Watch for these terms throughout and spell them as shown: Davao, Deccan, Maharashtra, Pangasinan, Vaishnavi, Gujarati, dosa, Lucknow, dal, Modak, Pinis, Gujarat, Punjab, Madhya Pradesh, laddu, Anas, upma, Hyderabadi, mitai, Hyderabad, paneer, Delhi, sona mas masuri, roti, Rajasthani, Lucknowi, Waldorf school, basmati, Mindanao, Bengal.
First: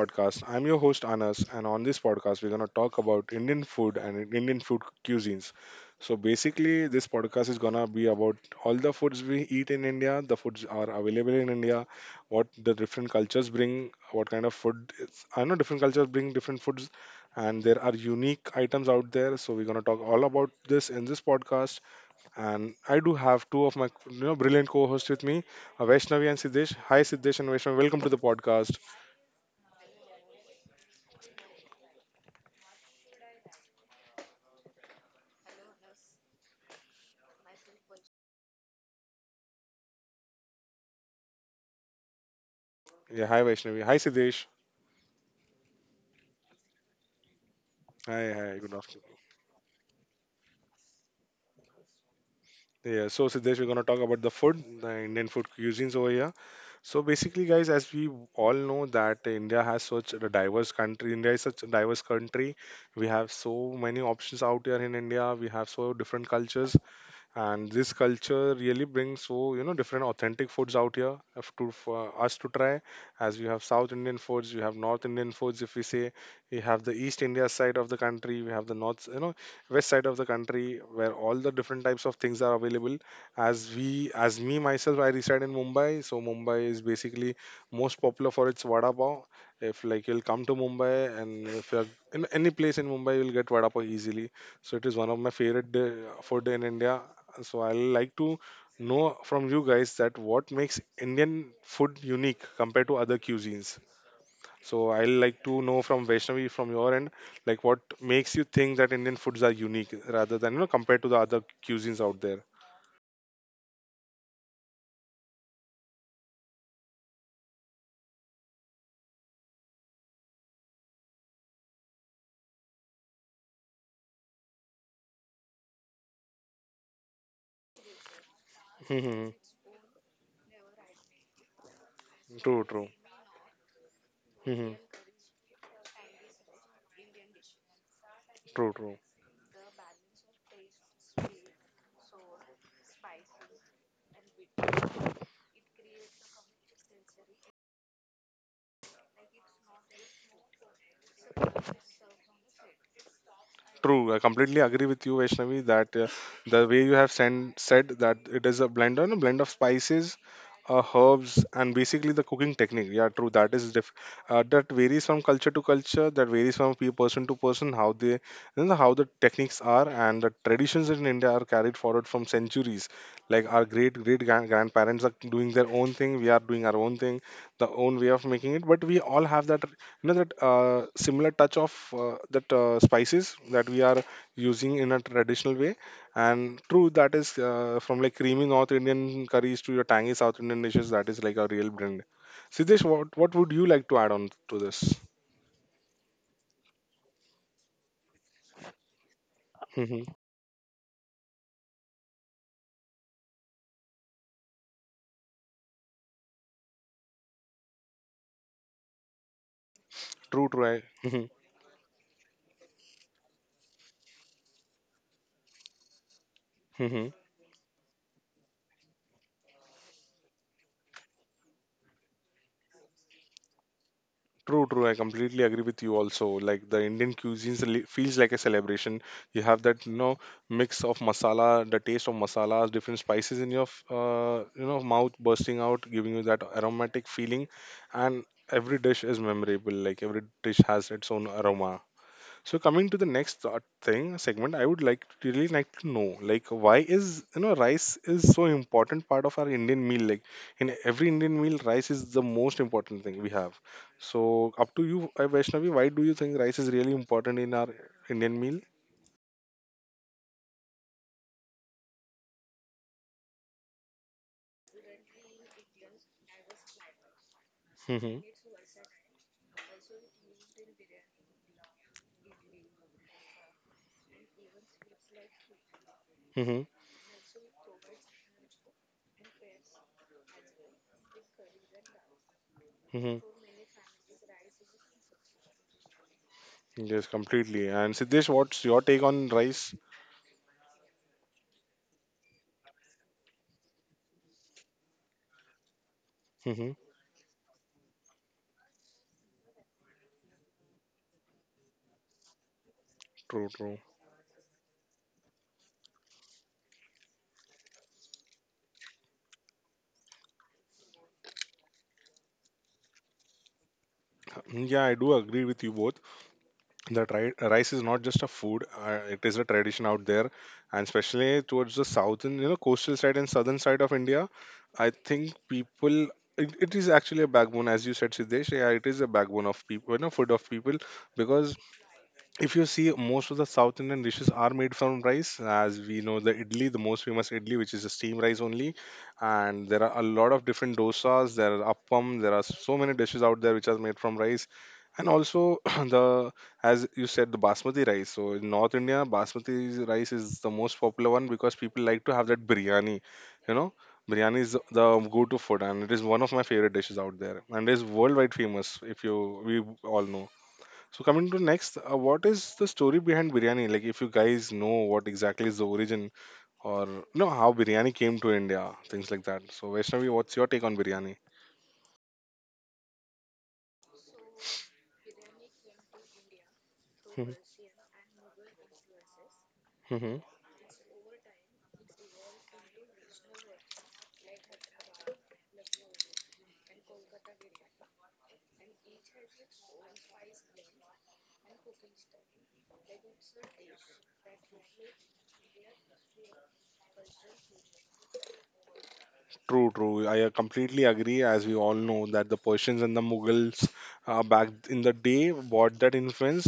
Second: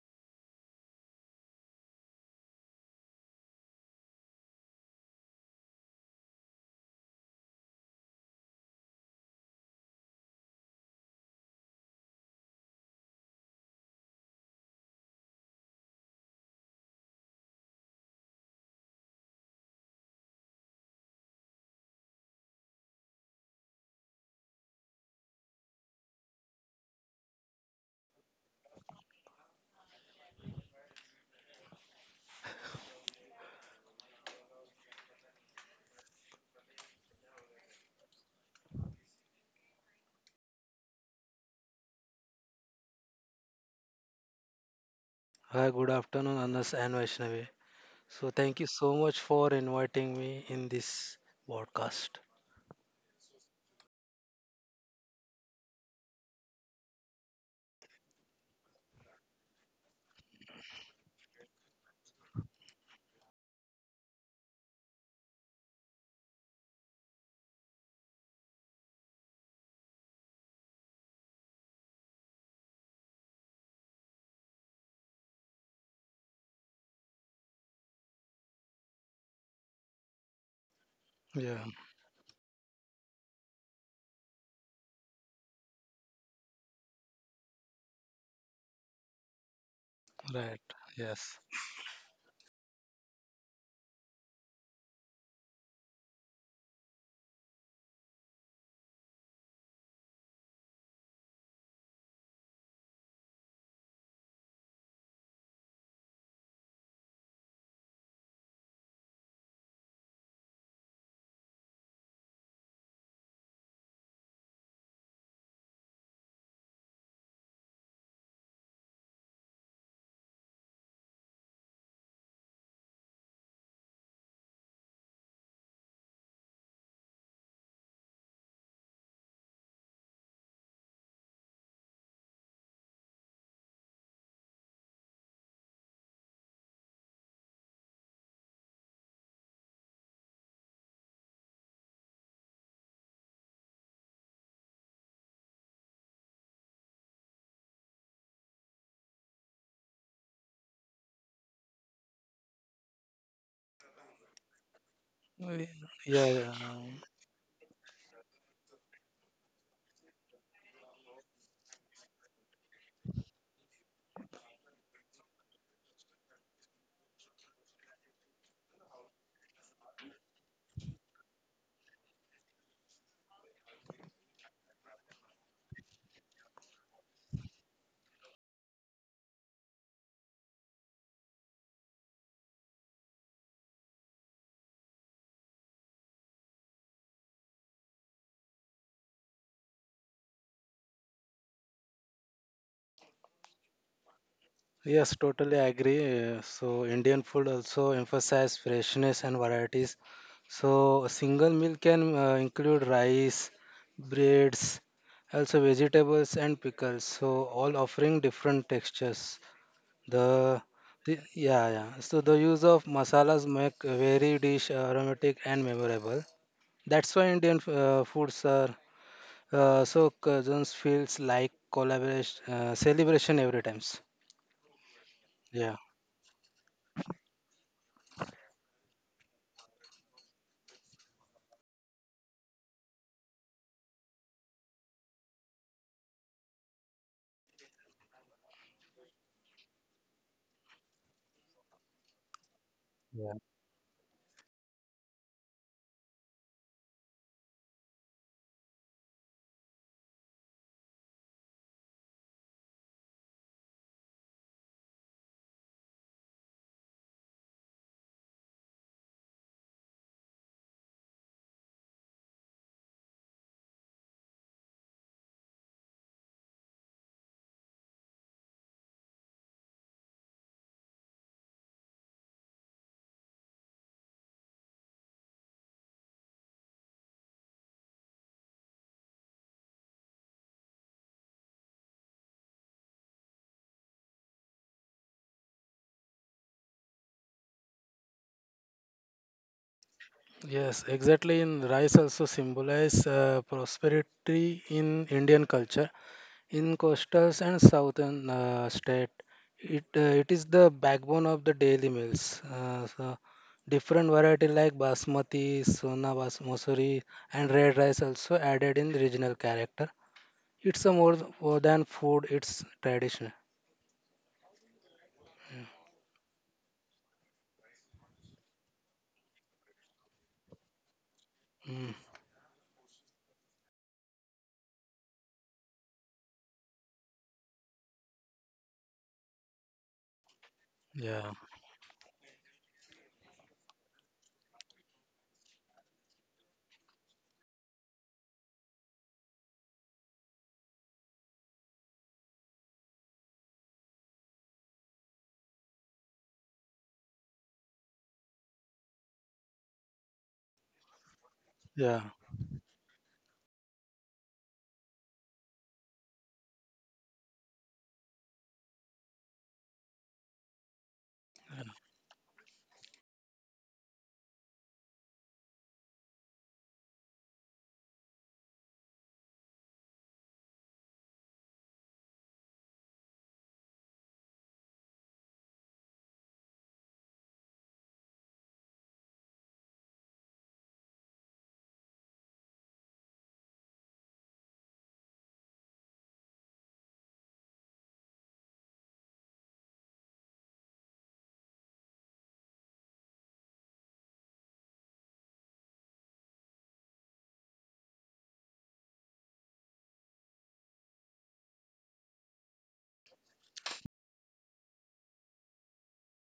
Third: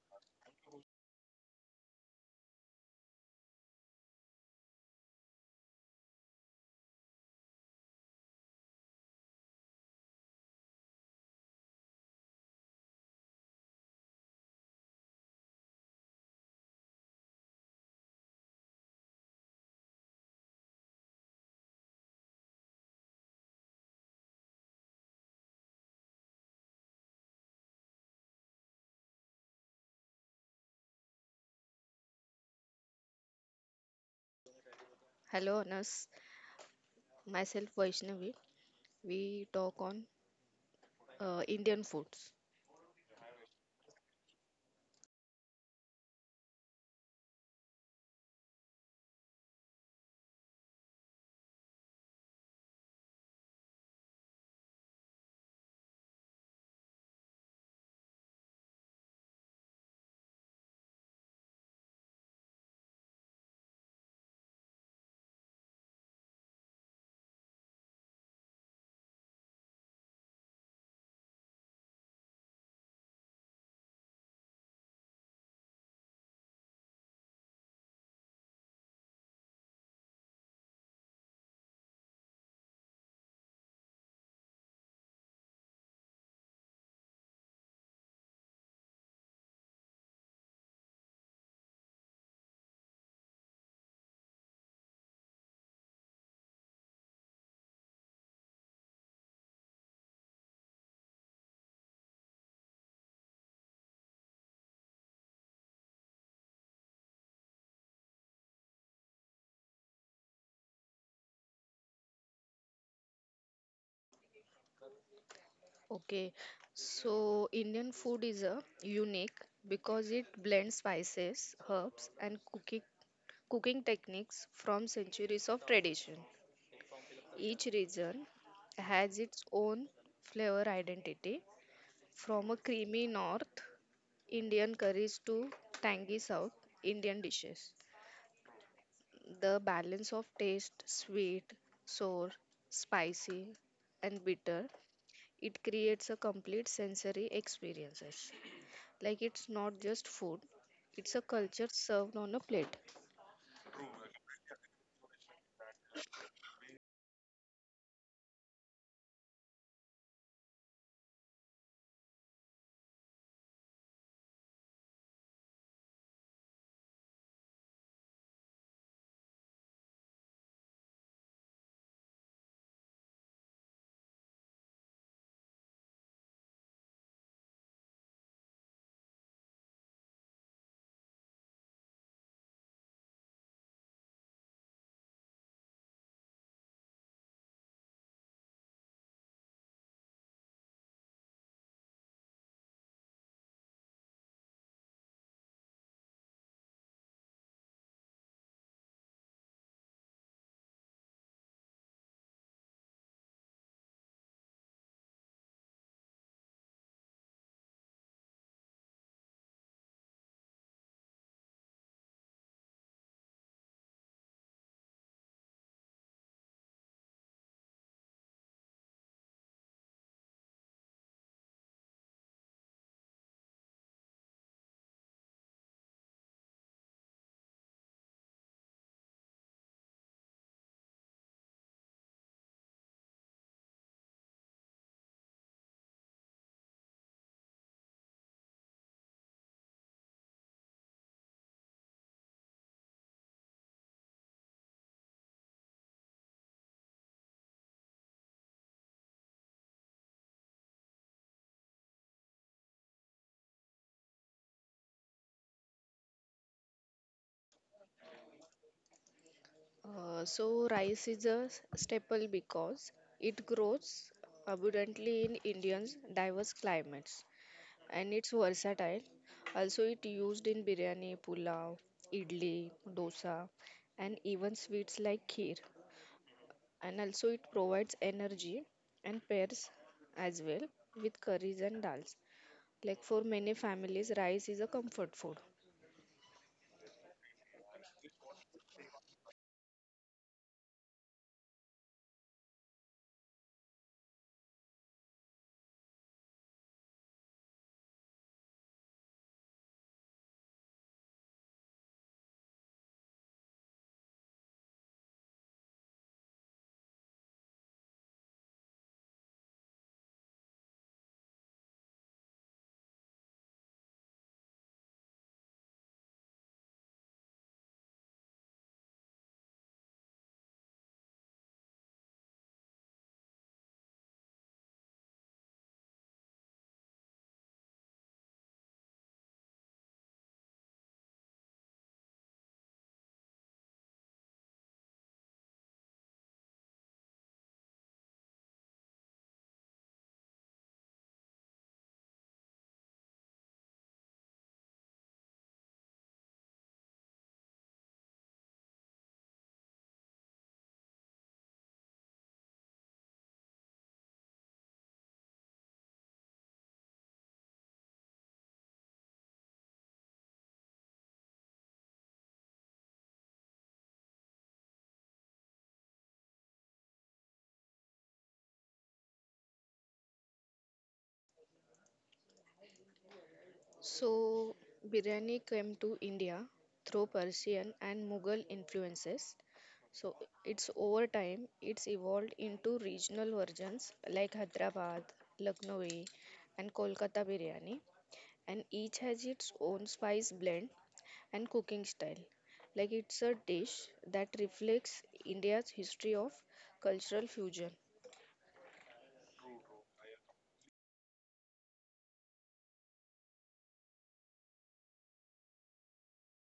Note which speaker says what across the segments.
Speaker 1: podcast. I'm your host, Anas, and on this podcast, we're going to talk about Indian food and Indian food cuisines. So, basically, this podcast is going to be about all the foods we eat in India, the foods are available in India, what the different cultures bring, what kind of food. It's, I know different cultures bring different foods, and there are unique items out there. So, we're going to talk all about this in this podcast. And I do have two of my brilliant co-hosts with me, Vaishnavi and Siddesh. Hi Siddesh and Vaishnavi, welcome to the podcast.
Speaker 2: Hello, Anas. Myself Vaishnavi. We talk on Indian foods.
Speaker 1: Yeah, hi Vaishnavi. Hi Siddesh.
Speaker 3: Hi, good afternoon, Anas and Vaishnavi. So, thank you
Speaker 1: Hi,
Speaker 3: so
Speaker 1: hi, good
Speaker 3: much
Speaker 1: afternoon.
Speaker 3: for inviting me in this podcast.
Speaker 1: Yeah, so Siddesh, we're gonna talk about the food, the Indian food cuisines over here. So basically, guys, as we all know that India has such a diverse country. India is such a diverse country. We have so many options out here in India. We have so different cultures. And this culture really brings so different authentic foods out here to for us to try, as we have south indian foods, you have north indian foods. If we say you have the east india side of the country, we have the north, you know, west side of the country where all
Speaker 3: Yeah,
Speaker 1: the different types of things are available. As me myself I reside in mumbai, so mumbai is basically most popular for its vada pav. If like you'll
Speaker 3: right.
Speaker 1: come to mumbai
Speaker 3: Yes.
Speaker 1: and if you're in any place in mumbai, you'll get vada pav easily. So it is one of my favorite food in india. So I like to know from you guys that what makes Indian food unique compared to other cuisines. So I like to know from Vaishnavi from your end, like what makes you think that Indian foods are unique rather than compared to the other cuisines out there.
Speaker 2: Okay, so Indian food is a unique because it blends spices, herbs, and cooking techniques from centuries of tradition. Each region has
Speaker 1: Mhm.
Speaker 2: its own flavor identity, from a
Speaker 1: True, true.
Speaker 2: creamy north Indian
Speaker 1: Mhm.
Speaker 2: curries to tangy south Indian dishes.
Speaker 1: True, true.
Speaker 2: The balance of taste, sweet, sour, spicy, and bitter, it creates a complete sensory experiences. Like it's not just food, it's a culture served on a plate.
Speaker 1: True, I completely agree with you, Vaishnavi,
Speaker 3: We-
Speaker 1: that
Speaker 3: Yeah,
Speaker 1: the way
Speaker 3: yeah.
Speaker 1: you have said that it is a blend, and a blend of spices, herbs, and basically the cooking technique. Yeah, true. That varies from culture to culture. That varies from person to person, how they, you know, how the techniques are and the traditions in India are carried forward from centuries. Like our great great grandparents are doing their own thing. We are doing our own thing, the own way of making it. But we all have that, you know, that similar touch of that spices that we are using in a traditional way. And true, that is from like creamy north indian curries to your tangy south indian dishes. That is like a real blend. Siddesh, what would you like to add on to this?
Speaker 3: Yes, totally agree. So, Indian food also emphasize freshness and varieties.
Speaker 1: Hmm.
Speaker 3: So, a single meal can include rice, breads, also vegetables and pickles. So, all offering different textures.
Speaker 1: true
Speaker 3: The,
Speaker 1: true I,
Speaker 3: the yeah yeah. So the use of masalas make a very dish aromatic and memorable. That's
Speaker 1: hmm.
Speaker 3: why Indian foods are so cousins feels like collaboration celebration every times.
Speaker 1: True, true. I completely agree
Speaker 3: Yeah.
Speaker 1: with you also. Like the Indian cuisine feels like a celebration. You have that, you know, mix of masala, the taste of masalas, different spices in your, you know, mouth bursting out, giving you that aromatic feeling. And every dish is memorable. Like every dish has its own aroma. So coming to the
Speaker 3: Yeah.
Speaker 1: next thought thing segment, I would like to really like to know, like why is, you know, rice is so important part of our Indian meal. Like in every Indian meal, rice is the most important thing we have. So up to you, Vaishnavi, why do you think rice is really important in our Indian meal?
Speaker 2: So rice is a staple because it grows abundantly in Indians' diverse climates and
Speaker 1: Mm-hmm.
Speaker 2: it's versatile. Also, it used in biryani, pulao, idli, dosa, and even sweets like kheer.
Speaker 1: Mm-hmm.
Speaker 2: And also it provides energy and pairs as well with curries and dals. Like for
Speaker 1: Mm-hmm.
Speaker 2: many families, rice is a comfort food.
Speaker 1: Yes, completely. And Siddesh, what's your take on rice?
Speaker 3: Yes, exactly. In rice also symbolize prosperity in Indian culture. In
Speaker 1: Mm-hmm.
Speaker 3: coastal and southern state, it is the backbone of the daily meals. So
Speaker 1: True,
Speaker 3: different
Speaker 1: true.
Speaker 3: variety like basmati, sona bas masuri, and red rice also added in regional character. It's more than food; it's tradition.
Speaker 1: Yeah, I do agree with you both, that rice is not just a food. It is a tradition out there, and
Speaker 3: Mm,
Speaker 1: especially towards the southern, you know, coastal side and southern side of india, I think people, it is actually a backbone, as you said, siddhesh. Yeah, it is a backbone of people, you know, food of people,
Speaker 3: yeah,
Speaker 1: because if you see, most of the south indian dishes are made from rice, as we know the idli, the most famous idli, which is a steam rice only. And there are a lot of different dosas, there are appam, there are so many dishes out there which are made from rice. And also, the, as you said, the basmati rice. So in north india, basmati rice is the most popular one, because people like
Speaker 3: yeah,
Speaker 1: to have that biryani. You know, biryani is the go-to food, and it is one of my favorite dishes out there, and it is worldwide famous, if you, we all know. So coming to next, what is the story behind biryani? Like, if you guys know what exactly is the origin, or you know how biryani came to India, things like that. So Vaishnavi, what's your take on biryani?
Speaker 2: So, biryani came to India through Persian and Mughal influences. So, it's over time, it's evolved into regional versions like Hyderabad, Lucknowi, and Kolkata biryani, and each has its own spice blend and cooking style. Like it's a dish that reflects India's history of cultural fusion.
Speaker 1: True, true. I completely agree. As we all know, that the Persians and the Mughals, back in the day brought that influence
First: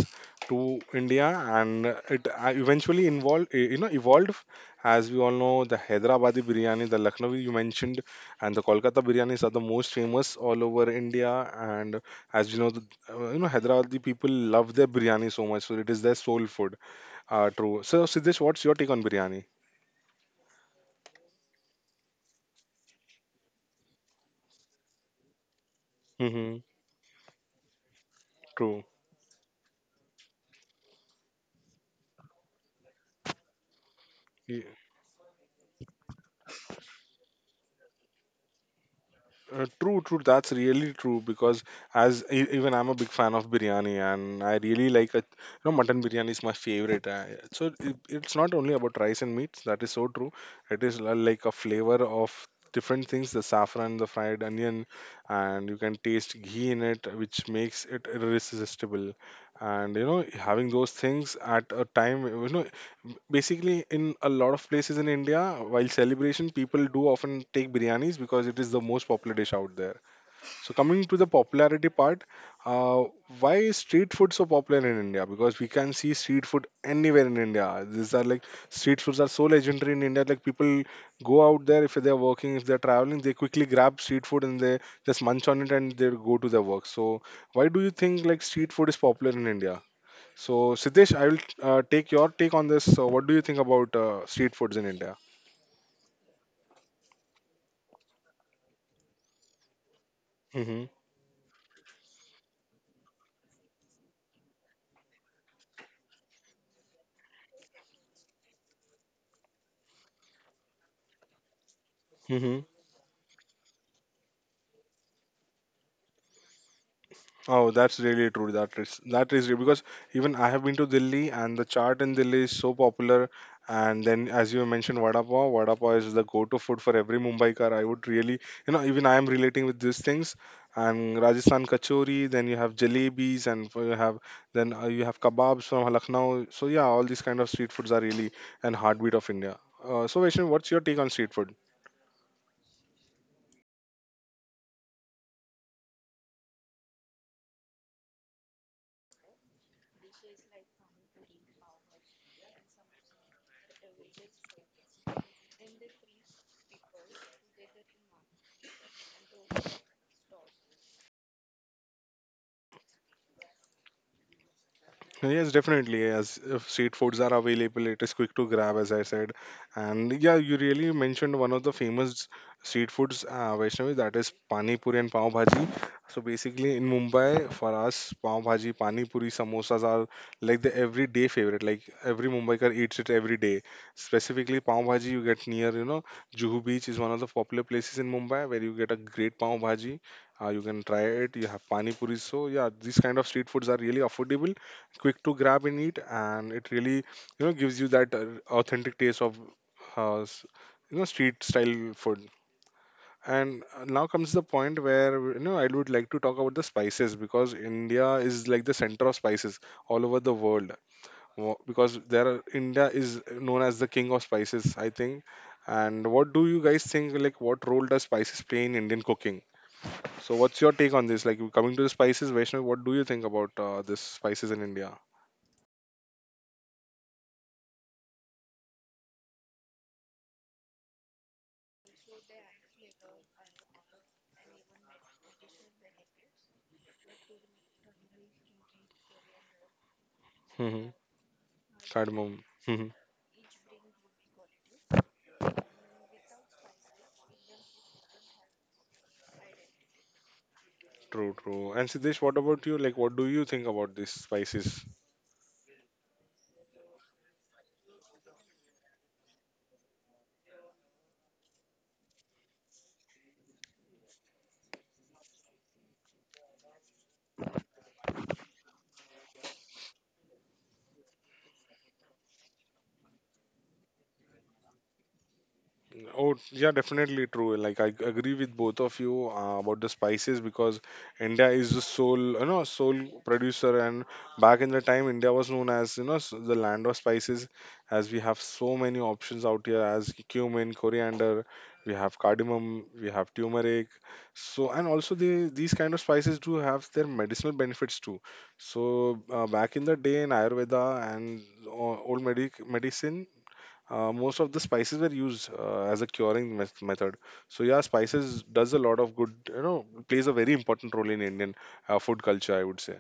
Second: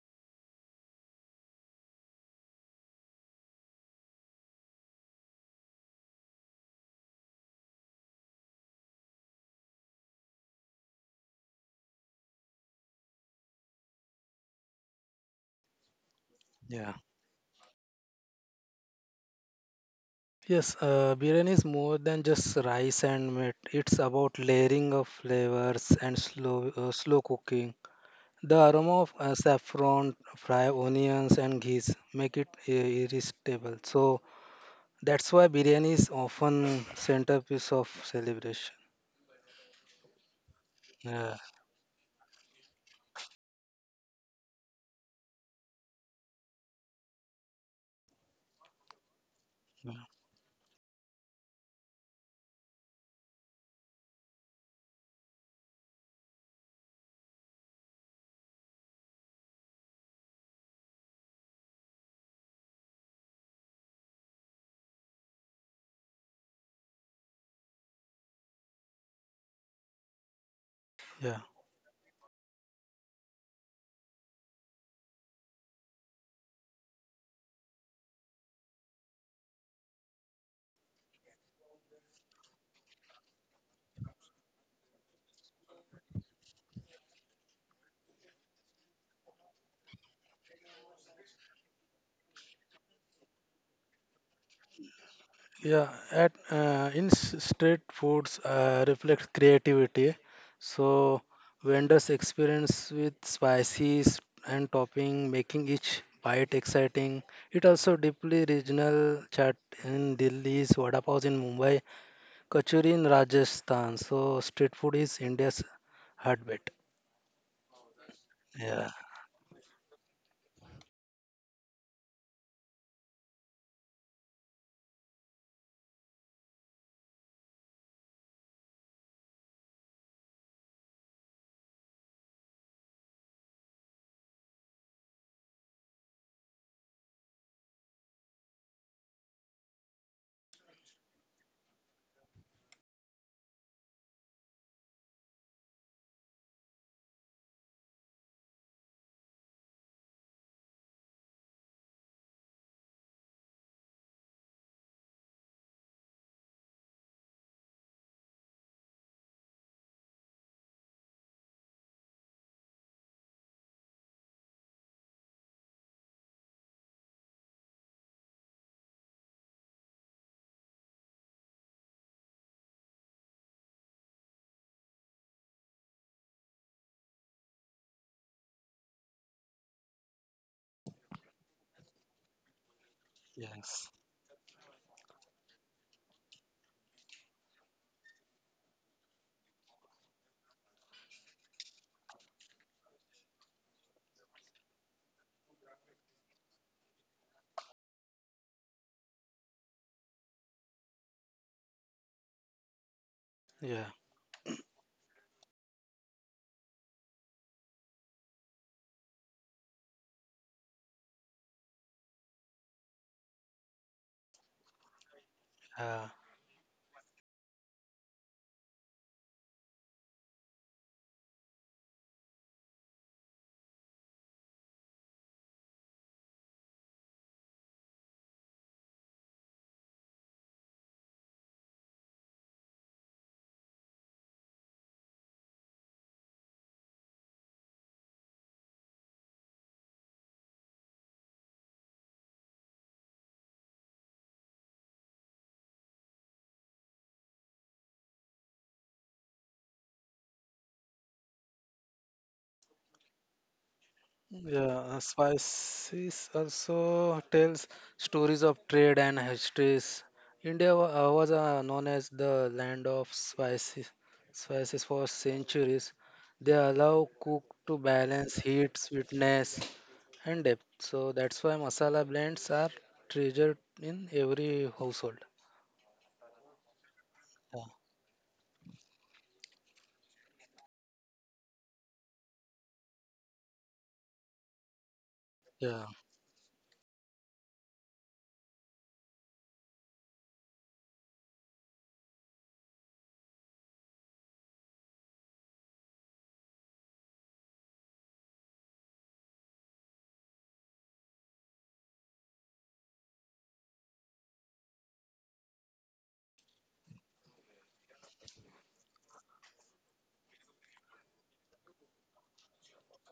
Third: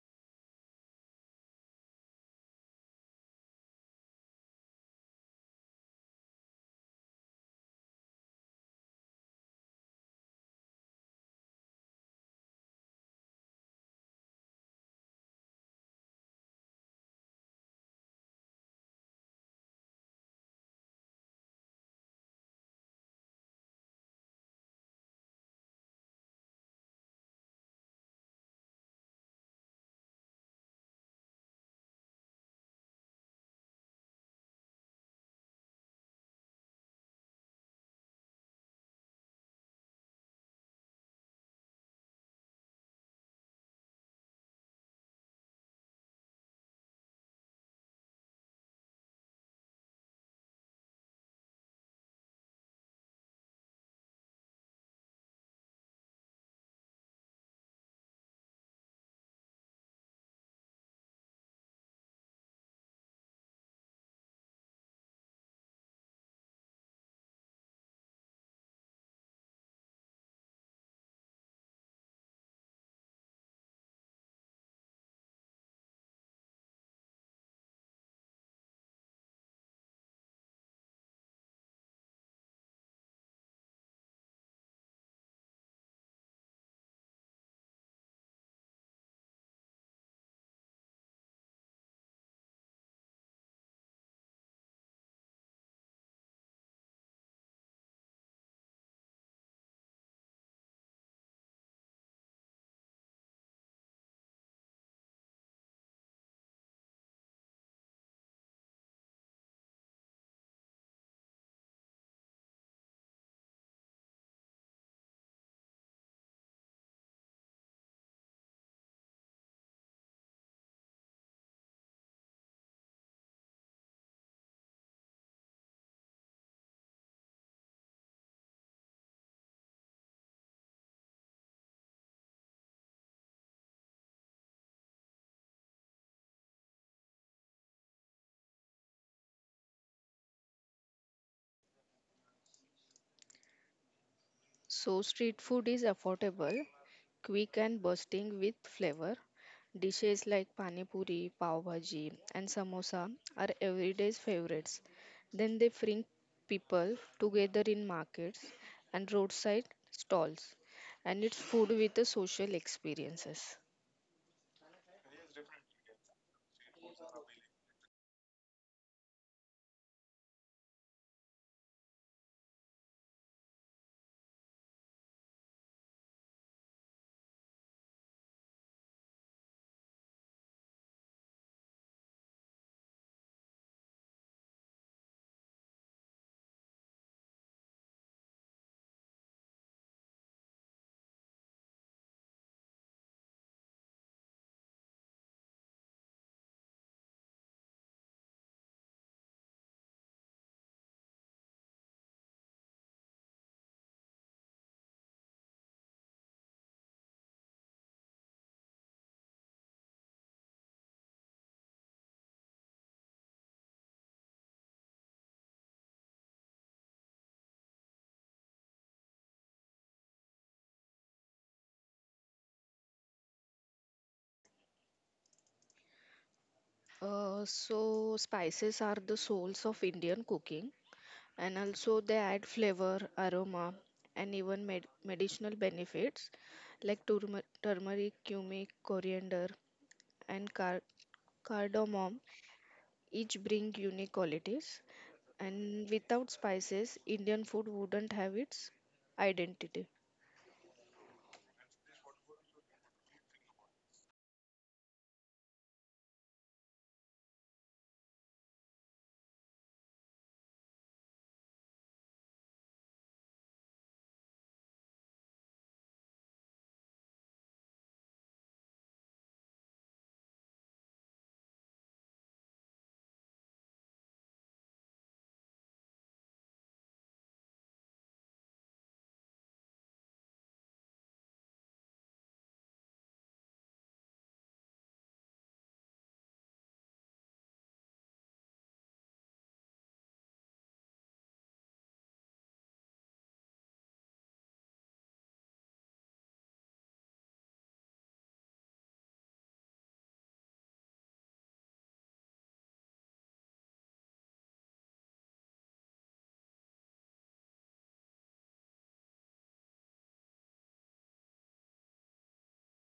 Speaker 1: to India, and it eventually involved, eh, you know, evolved. As we all know, the Hyderabadi biryani, the Lucknowi you mentioned, and the Kolkata biryanis are the most famous all over India. And as you know, the, Hyderabadi people love their biryani so much, so it is their soul
Speaker 3: yeah.
Speaker 1: food. True. So, Siddesh, what's your take on biryani?
Speaker 3: Yes, biryani is more than just rice and meat. It's about layering of flavors and slow,
Speaker 1: Mm-hmm.
Speaker 3: uh, slow cooking. The aroma
Speaker 1: True.
Speaker 3: of saffron, fried onions, and ghee make it irresistible. So that's why biryani is often centerpiece of celebration.
Speaker 1: True, true. That's really
Speaker 3: Yeah,
Speaker 1: true, because even I'm a big fan of biryani and I really like it. You know, mutton biryani is my favorite. It's not only about rice and meats. That is so true. It is like a flavor of different things, the saffron, the fried onion, and you can taste ghee in it, which makes it irresistible. And you know, having those things at a time, you know, basically in a lot of places in india, while celebration, people do often take biryanis, because it is the most popular dish out there. So coming
Speaker 3: yeah,
Speaker 1: to the popularity part, uh, why is street food so popular in india? Because we can see street food anywhere in india. These are like, street foods are so legendary in india. Like people go out there, if they're working, if they're traveling, they quickly grab street food and they just munch on it and they go to their work. So why do you think, like, street food is popular in india? So, Siddesh, I will take your take on this. What do you think about street foods in India?
Speaker 3: yeah. At in s- street foods reflect creativity,
Speaker 1: Mm-hmm.
Speaker 3: so vendors experience with spices and topping, making each bite exciting. It also deeply regional chat in Delhi's vada pav, in Mumbai, Kachori in Rajasthan. So street food is India's heartbeat.
Speaker 1: Oh, that's really true.
Speaker 3: Yeah.
Speaker 1: That is real, because even I have been to Delhi and the chaat in Delhi is so popular. And then, as you mentioned, vada pav. Vada pav is the go-to food for every Mumbaikar. I would really, you know, even I am relating with these things. And Rajasthan kachori. Then you have jalebis, and you have then you have kebabs from Lucknow. So yeah, all these kind of street foods are really an heartbeat of India. So Vaishnav, what's your take on street food?
Speaker 2: So street food is affordable, quick and bursting with flavor. Dishes like pani puri, pav bhaji, and samosa are everyday's favorites. Then they bring people together in markets and roadside stalls, and it's food with the social experiences.
Speaker 1: Yes, definitely. As if street foods are available, it is quick to grab, as I said. And yeah, you really mentioned one of the famous street foods, Vaishnavi, that is pani puri and pav bhaji. So basically, in Mumbai, for us, pav bhaji, pani puri, samosas are like the everyday favorite. Like every Mumbaikar eats it every day.
Speaker 3: Yes.
Speaker 1: Specifically, pav bhaji you get near, you know, Juhu Beach is one of the popular places in Mumbai where you get a great pav bhaji. You can try it. You have pani puri. So yeah, these kind of street foods are really affordable, quick to grab and eat, and it really, you know, gives you that authentic taste of uh, s- you know, street style food. And
Speaker 3: Yeah.
Speaker 1: now comes the point where, you know, I would like to talk about the spices, because india is like the center of spices all over the world. Because there are, india is known as the king of spices, I think.
Speaker 3: Uh,
Speaker 1: And what do you guys think, like what role does spices play in indian cooking? So what's your take on this? Like coming to the spices, vaishnav, what do you think about this spices in india?
Speaker 2: So spices are the souls of Indian cooking. And also they add flavor, aroma, and even medicinal benefits like turmeric, cumin, coriander, and cardamom.
Speaker 1: Cardamom.
Speaker 2: Each bring unique qualities, and without spices, Indian food wouldn't have its identity.
Speaker 1: True, true. And Siddesh, what about you? Like, what do you think about these
Speaker 3: yeah.
Speaker 1: spices?
Speaker 3: Spices also tells stories of trade and histories. India was known as the land of spices, spices for centuries. They allow cook to balance heat, sweetness, and depth. So that's why masala blends are treasured in every household.
Speaker 1: Oh, yeah, definitely
Speaker 3: Yeah.
Speaker 1: true. Like I agree with both of you about the spices, because India is the sole, you know, sole producer. And back in the time, India was known
Speaker 3: Yeah,
Speaker 1: as, you know, the land of spices, as we have so many options out here, as cumin, coriander, we have cardamom, we have turmeric. So, and also the these kind of spices do have their medicinal benefits too. So, back in the day in Ayurveda and o- old medic medicine, most of the spices were used as a method. So yeah, spices does a lot of good, you know, plays a very important role in Indian food culture, I would say.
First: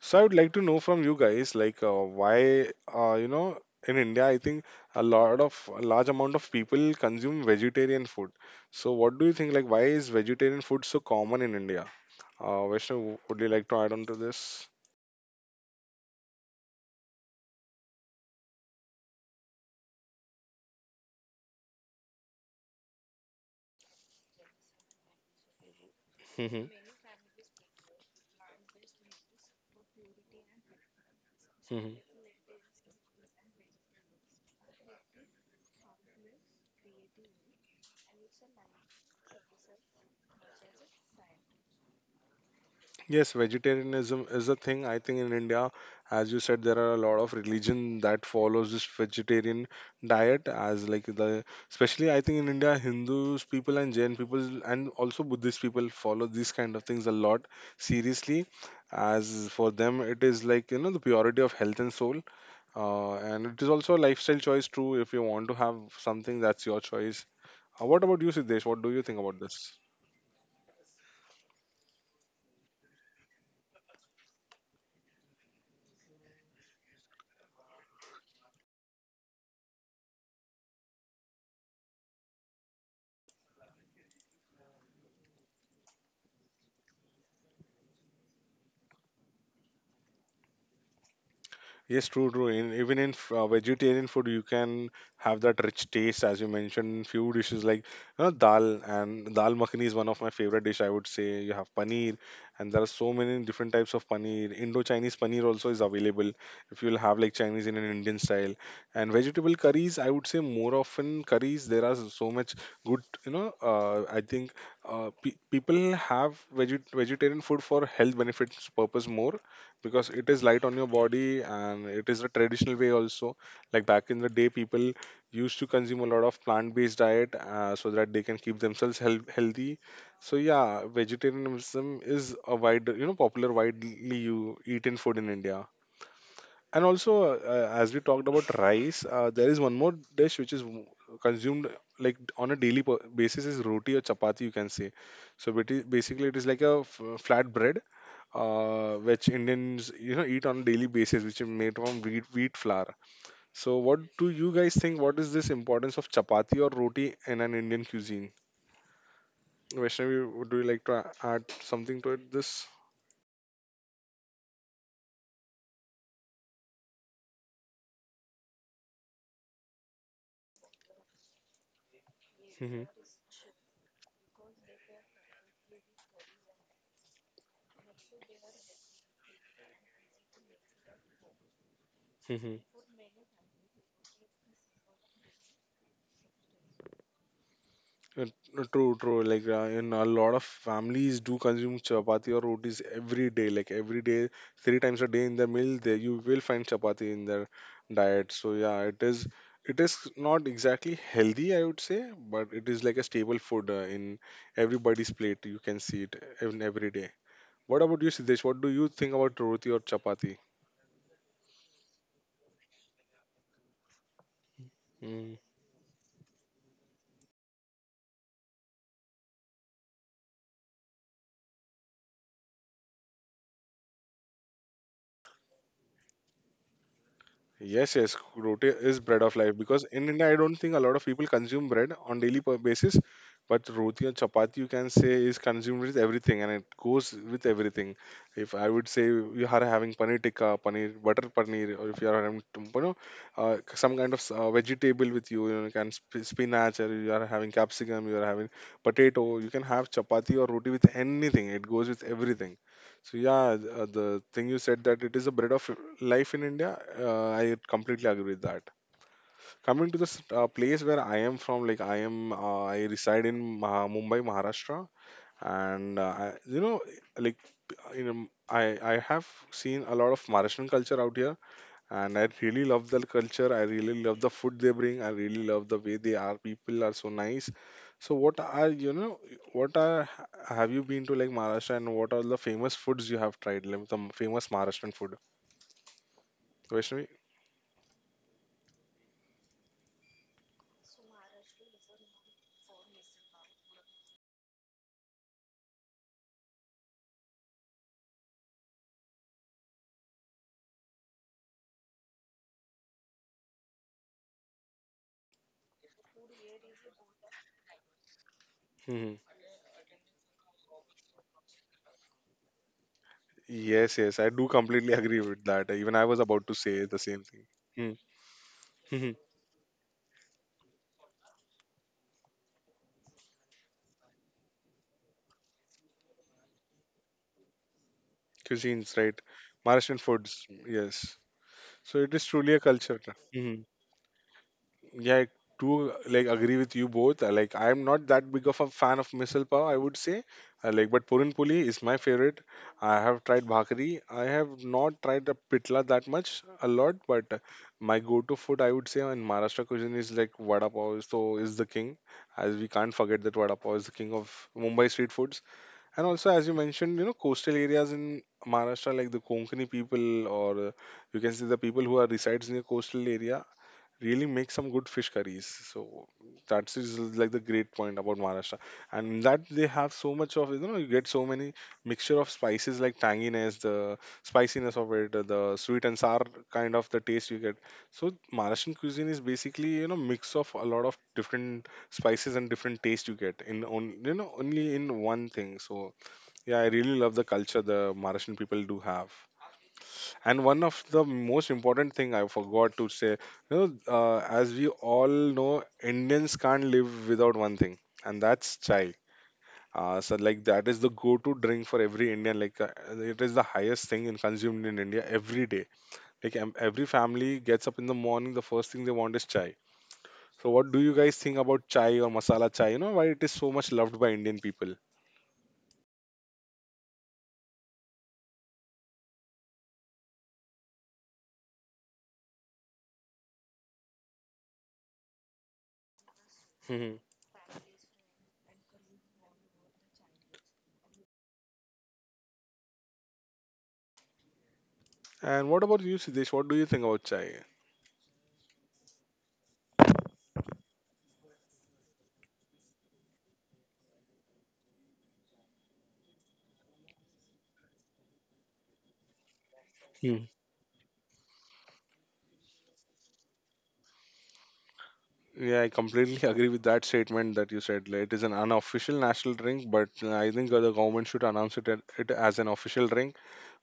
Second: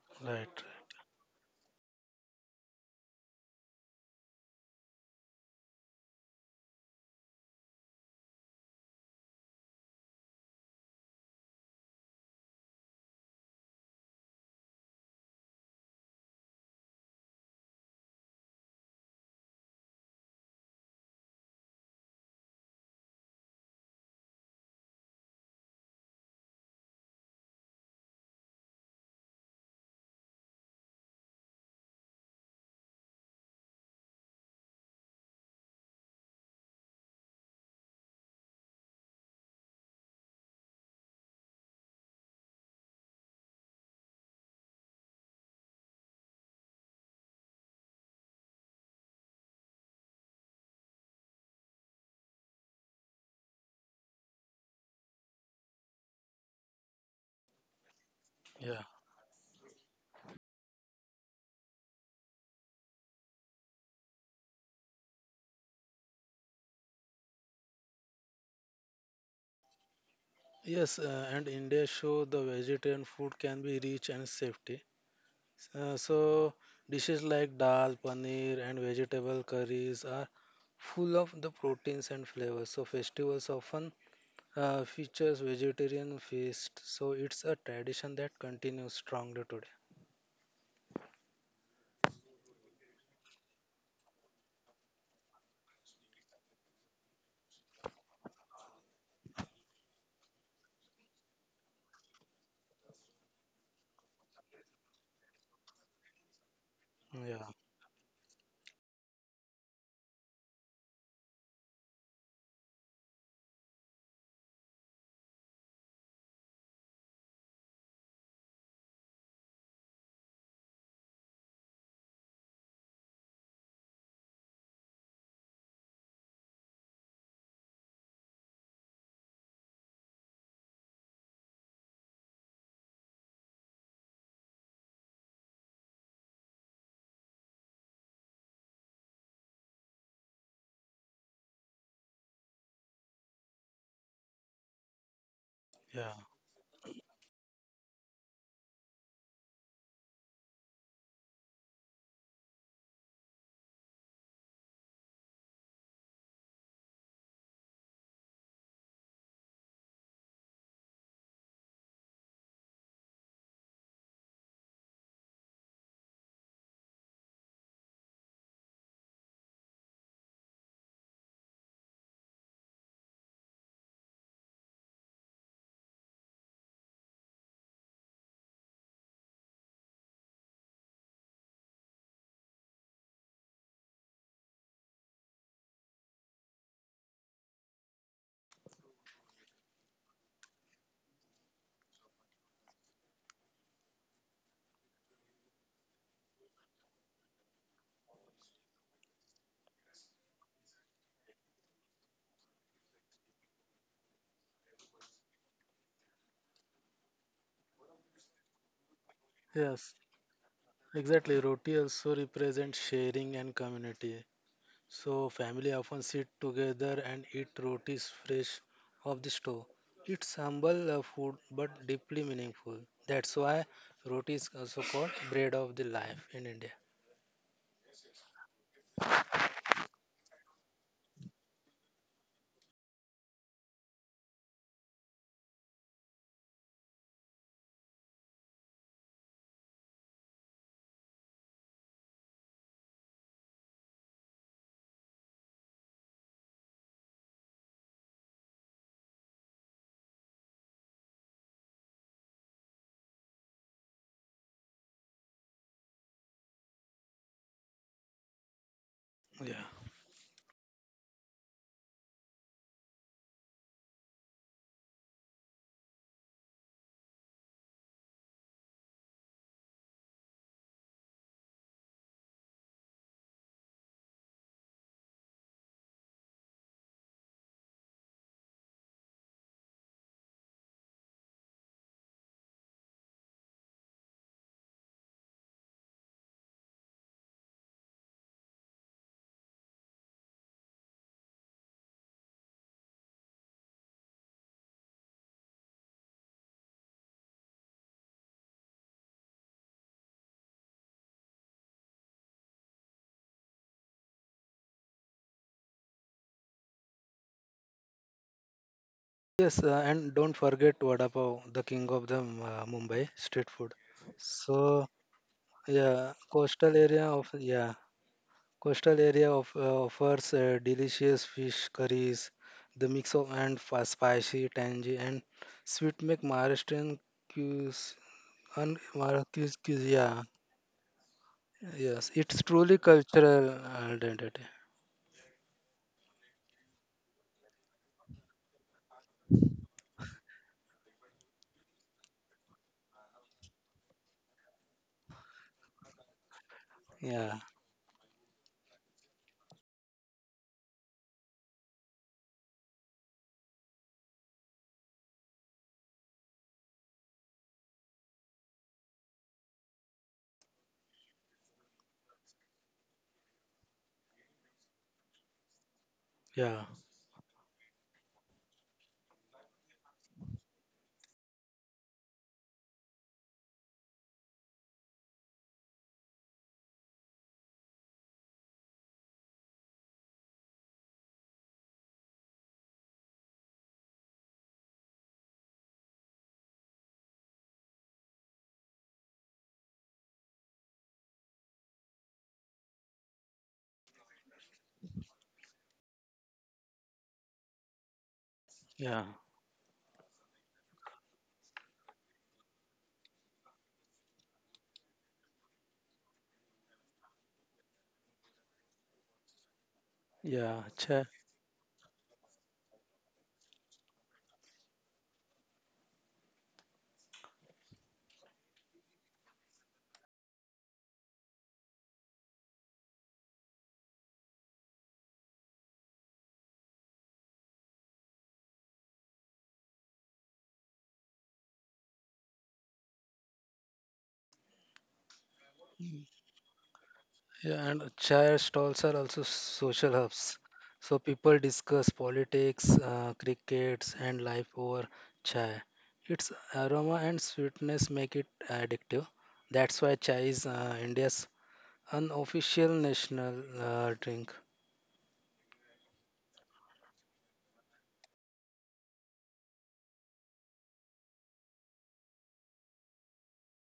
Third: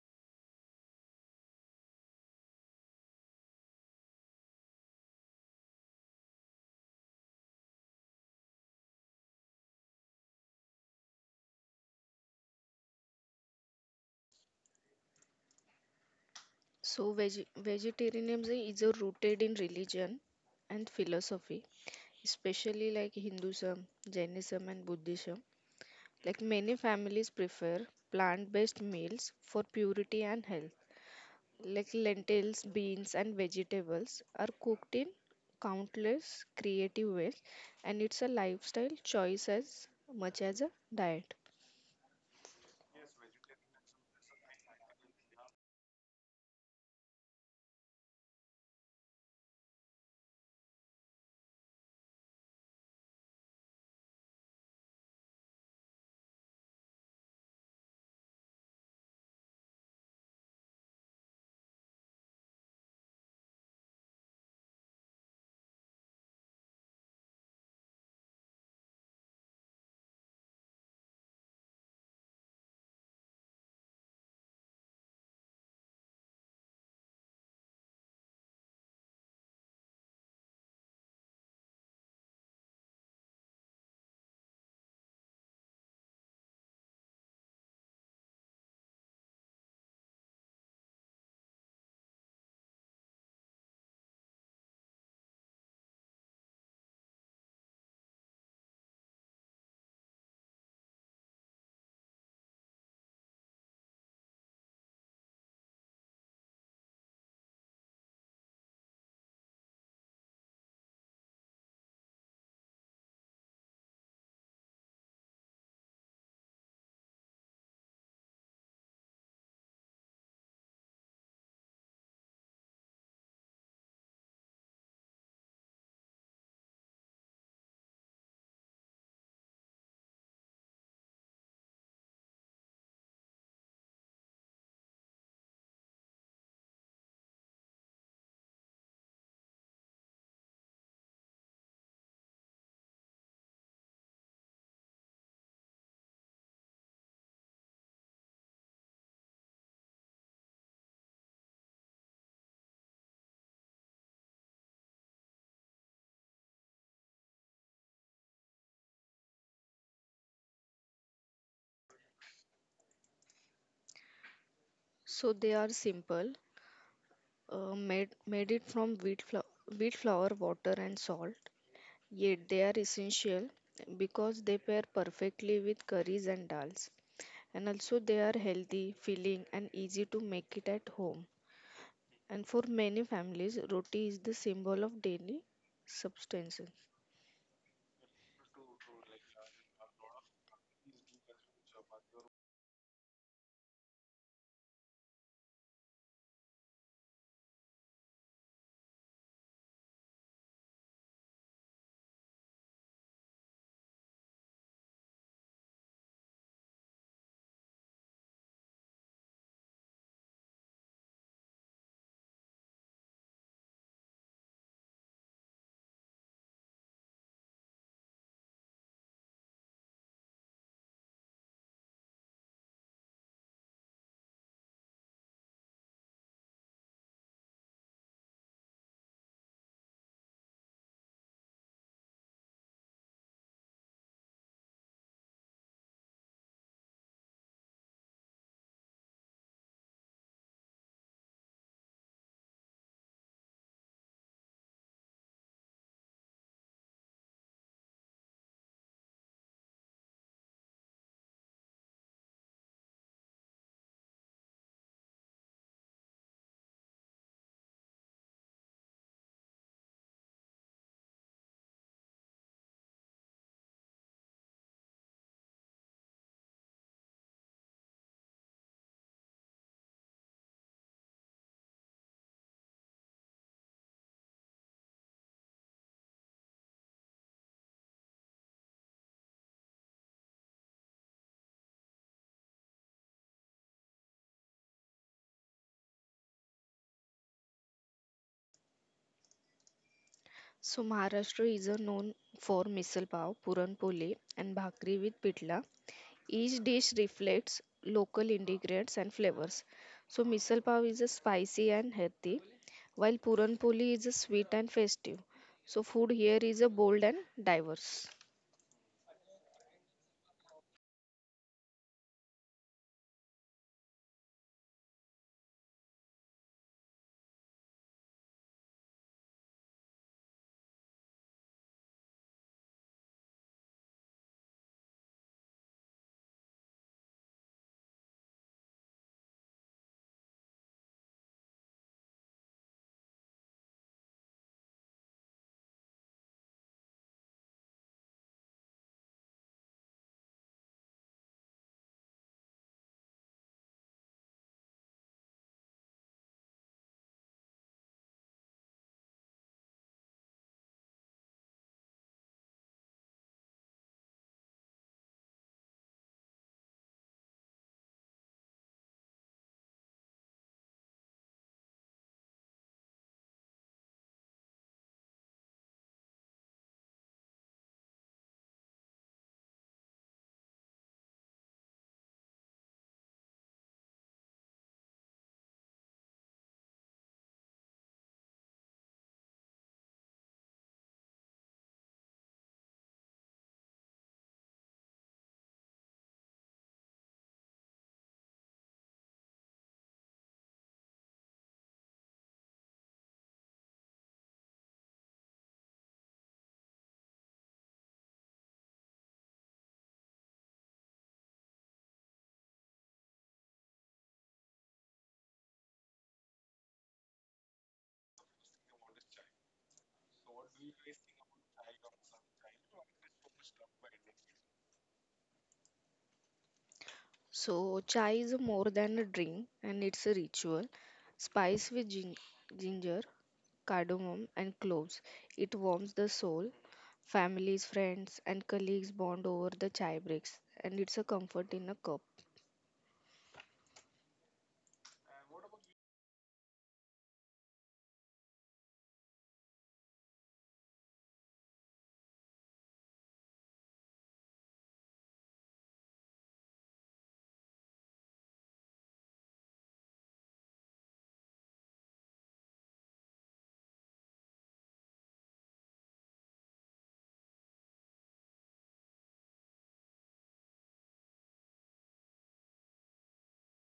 Speaker 1: So I
Speaker 3: right,
Speaker 1: would like
Speaker 3: right.
Speaker 1: to know from you guys, like, why, uh, you know in India, I think a large amount of people consume vegetarian food. So what do you think, like why is vegetarian food so common in India? Vishnu, would you like to add on to this?
Speaker 2: So, vegetarianism is rooted in religion and philosophy, especially like Hinduism, Jainism, and Buddhism. Like
Speaker 1: Mm-hmm.
Speaker 2: many families prefer plant-based meals for purity and health. Like lentils, beans, and vegetables are cooked in countless creative ways, and it's a lifestyle choice as much as a diet.
Speaker 1: Yes, vegetarianism is a thing. I think in India, as you said, there are a lot of religion that follows this vegetarian diet as like the, especially I think in India, Hindus people and Jain people and also Buddhist people follow these kind of things a lot seriously.
Speaker 3: Yeah.
Speaker 1: As for them, it is like, you know, the purity of health and soul, and it is also a lifestyle choice too. If you want to have something, that's your choice. What about you, Siddesh? What do you think about this?
Speaker 3: Yes, and India show the vegetarian food can be rich and safety. So dishes like dal, paneer, and vegetable curries are full of the proteins and flavors. So festivals often features vegetarian feast. So it's a tradition that continues strongly today.
Speaker 1: Yes, true, true. In, even in vegetarian food, you can have that rich taste, as you mentioned. Few dishes like, you know, dal and dal makhani is one of my favorite dish. I would say you have paneer, and there are so many different types of paneer. Indo-Chinese paneer also is available if you'll have like
Speaker 3: Yeah,
Speaker 1: Chinese in an Indian style. And vegetable curries, I would say more often curries. There are so much good, you know. I think, people have vegetarian food for health benefits purpose more because it is light on your body and it is a traditional way also, like back in the day people used to consume a lot of plant-based diet, so that they can keep healthy. So yeah, vegetarianism is a wide, you know, popular widely you eaten food in India. And also, as we talked about rice, there is one more dish which is consumed like on a daily basis, is roti or chapati, you can say. So it is
Speaker 3: yeah,
Speaker 1: basically, it is like a flat bread, which Indians, you know, eat on a daily basis, which is made from wheat flour. So what do you guys think? What is this importance of chapati or roti in an Indian cuisine? Vaishnavi, would you like to add something to it? This.
Speaker 2: So they are simple, made it from wheat flour, water, and salt. Yet they are
Speaker 1: Hmm.
Speaker 2: essential because they pair perfectly with curries and dals, and also they are healthy, filling, and easy to make it at home. And for many families, roti is the symbol of daily substance.
Speaker 1: Uh, true, true. Like, in a lot of families do consume chapati or rotis every day. Like every day, three times a day in the meal, they, you will find chapati in their diet. So yeah, it is. It is not exactly healthy, I would say, but it is like a staple food in everybody's plate. You can see it in every day. What about you, Siddesh? What do you think about roti or
Speaker 3: yes,
Speaker 1: chapati?
Speaker 3: exactly. Roti also represents sharing and community. So
Speaker 1: Hmm.
Speaker 3: family often sit together and eat rotis fresh off the stove. It's humble food but deeply meaningful. That's why roti is also called bread of the life in India.
Speaker 1: Yes, yes, roti is bread of life because in India, I don't think a lot of people consume bread on daily basis, but roti and chapati, you can say, is consumed with everything and it goes with everything. If I would say you are having paneer tikka, paneer butter paneer, or if you are having, you know, some kind of vegetable with you, you know, you can spinach, or you are having capsicum, you are having potato, you can have chapati or roti with anything. It goes with everything. So yeah, the thing you said, that it is a bread of life in India, I completely agree with that.
Speaker 3: Yeah.
Speaker 1: Coming to this place where I am from, like I am, I reside in Mumbai, Maharashtra, and I, you know, like in I have seen a lot of Maharashtrian culture out here and I really love the culture. I really love the food they bring. I really love the way they are. People are so nice. So what are, you know? What are, have you been to like Maharashtra, and what are the famous foods you have tried? Like the famous Maharashtrian food, Vaishnavi.
Speaker 2: So Maharashtra is a known for misal pav, puran poli, and bhakri with pitla. Each dish reflects local ingredients and flavors. So misal pav is a spicy and healthy, while puran poli is a sweet and festive. So food here is a bold and diverse.
Speaker 1: Hmm.
Speaker 3: Yes, and don't forget vada pav, the king of the Mumbai street food.
Speaker 1: Yes, yes, I do
Speaker 3: So
Speaker 1: completely agree with that. Even I
Speaker 3: yeah,
Speaker 1: was about to
Speaker 3: coastal
Speaker 1: say
Speaker 3: area
Speaker 1: the
Speaker 3: of,
Speaker 1: same thing.
Speaker 3: yeah.
Speaker 1: Mm.
Speaker 3: Coastal
Speaker 1: Mhm.
Speaker 3: area of, offers delicious fish curries. The mix of spicy, tangy, and sweet make Maharashtrian cuis-
Speaker 1: Cuisines, right? Maharashtrian
Speaker 3: Yeah,
Speaker 1: foods, yes. So
Speaker 3: yes,
Speaker 1: it is
Speaker 3: it's
Speaker 1: truly a
Speaker 3: truly
Speaker 1: culture.
Speaker 3: cultural identity.
Speaker 1: Yeah, I do like agree with you both. Like I'm not that big of a fan of misal pav, I would say. Like, but purin puli is my favorite. I have tried bhakri. I have not tried the pitla that much, a lot, but
Speaker 3: Yeah,
Speaker 1: my go-to food, I would say, in Maharashtra cuisine is like vada pav. So is the king, as we can't forget that vada pav is the king of Mumbai street foods. And also, as you mentioned, you know, coastal areas in Maharashtra, like the Konkani people, or you can see the people who are resides in the coastal area, really make some good fish curries. So
Speaker 3: yeah,
Speaker 1: that is like the great point about Maharashtra, and that they have so much of, you know, you get so many mixture of spices, like tanginess, the spiciness of it, the sweet and sour kind of the taste you get. So Maharashtrian cuisine is basically, you know, mix of a lot of different spices and different taste you get in on, you know, only in one thing. So yeah, I really love the culture the Maharashtrian people do have, and one of the most important thing I forgot to say, you know, as we all know, Indians can't live without one thing, and that's chai.
Speaker 3: yeah,
Speaker 1: So like that is the go-to drink for every Indian. Like, it is the highest thing in consumed in India every day. Like every family gets up in the morning, the first thing they want is chai. So
Speaker 3: yeah.
Speaker 1: what do you guys think about chai or masala chai, you know, why it is so much loved by Indian people?
Speaker 2: So, chai is more than a drink and it's a ritual. Spice with ginger, cardamom, and cloves. It warms the soul.
Speaker 1: Hmm.
Speaker 2: Families, friends, and colleagues bond over the chai breaks, and it's a comfort in a cup.
Speaker 1: And what about you, Sidesh? What do you think about chai?
Speaker 3: Yeah, and chair stalls are also social hubs. So people discuss politics, crickets, and life over chai. Its aroma and sweetness make it addictive. That's why chai is India's unofficial national drink.
Speaker 1: Yeah, I completely agree with that statement that you said. Like, it is an unofficial national drink, but I think the government should announce it, it as an official drink,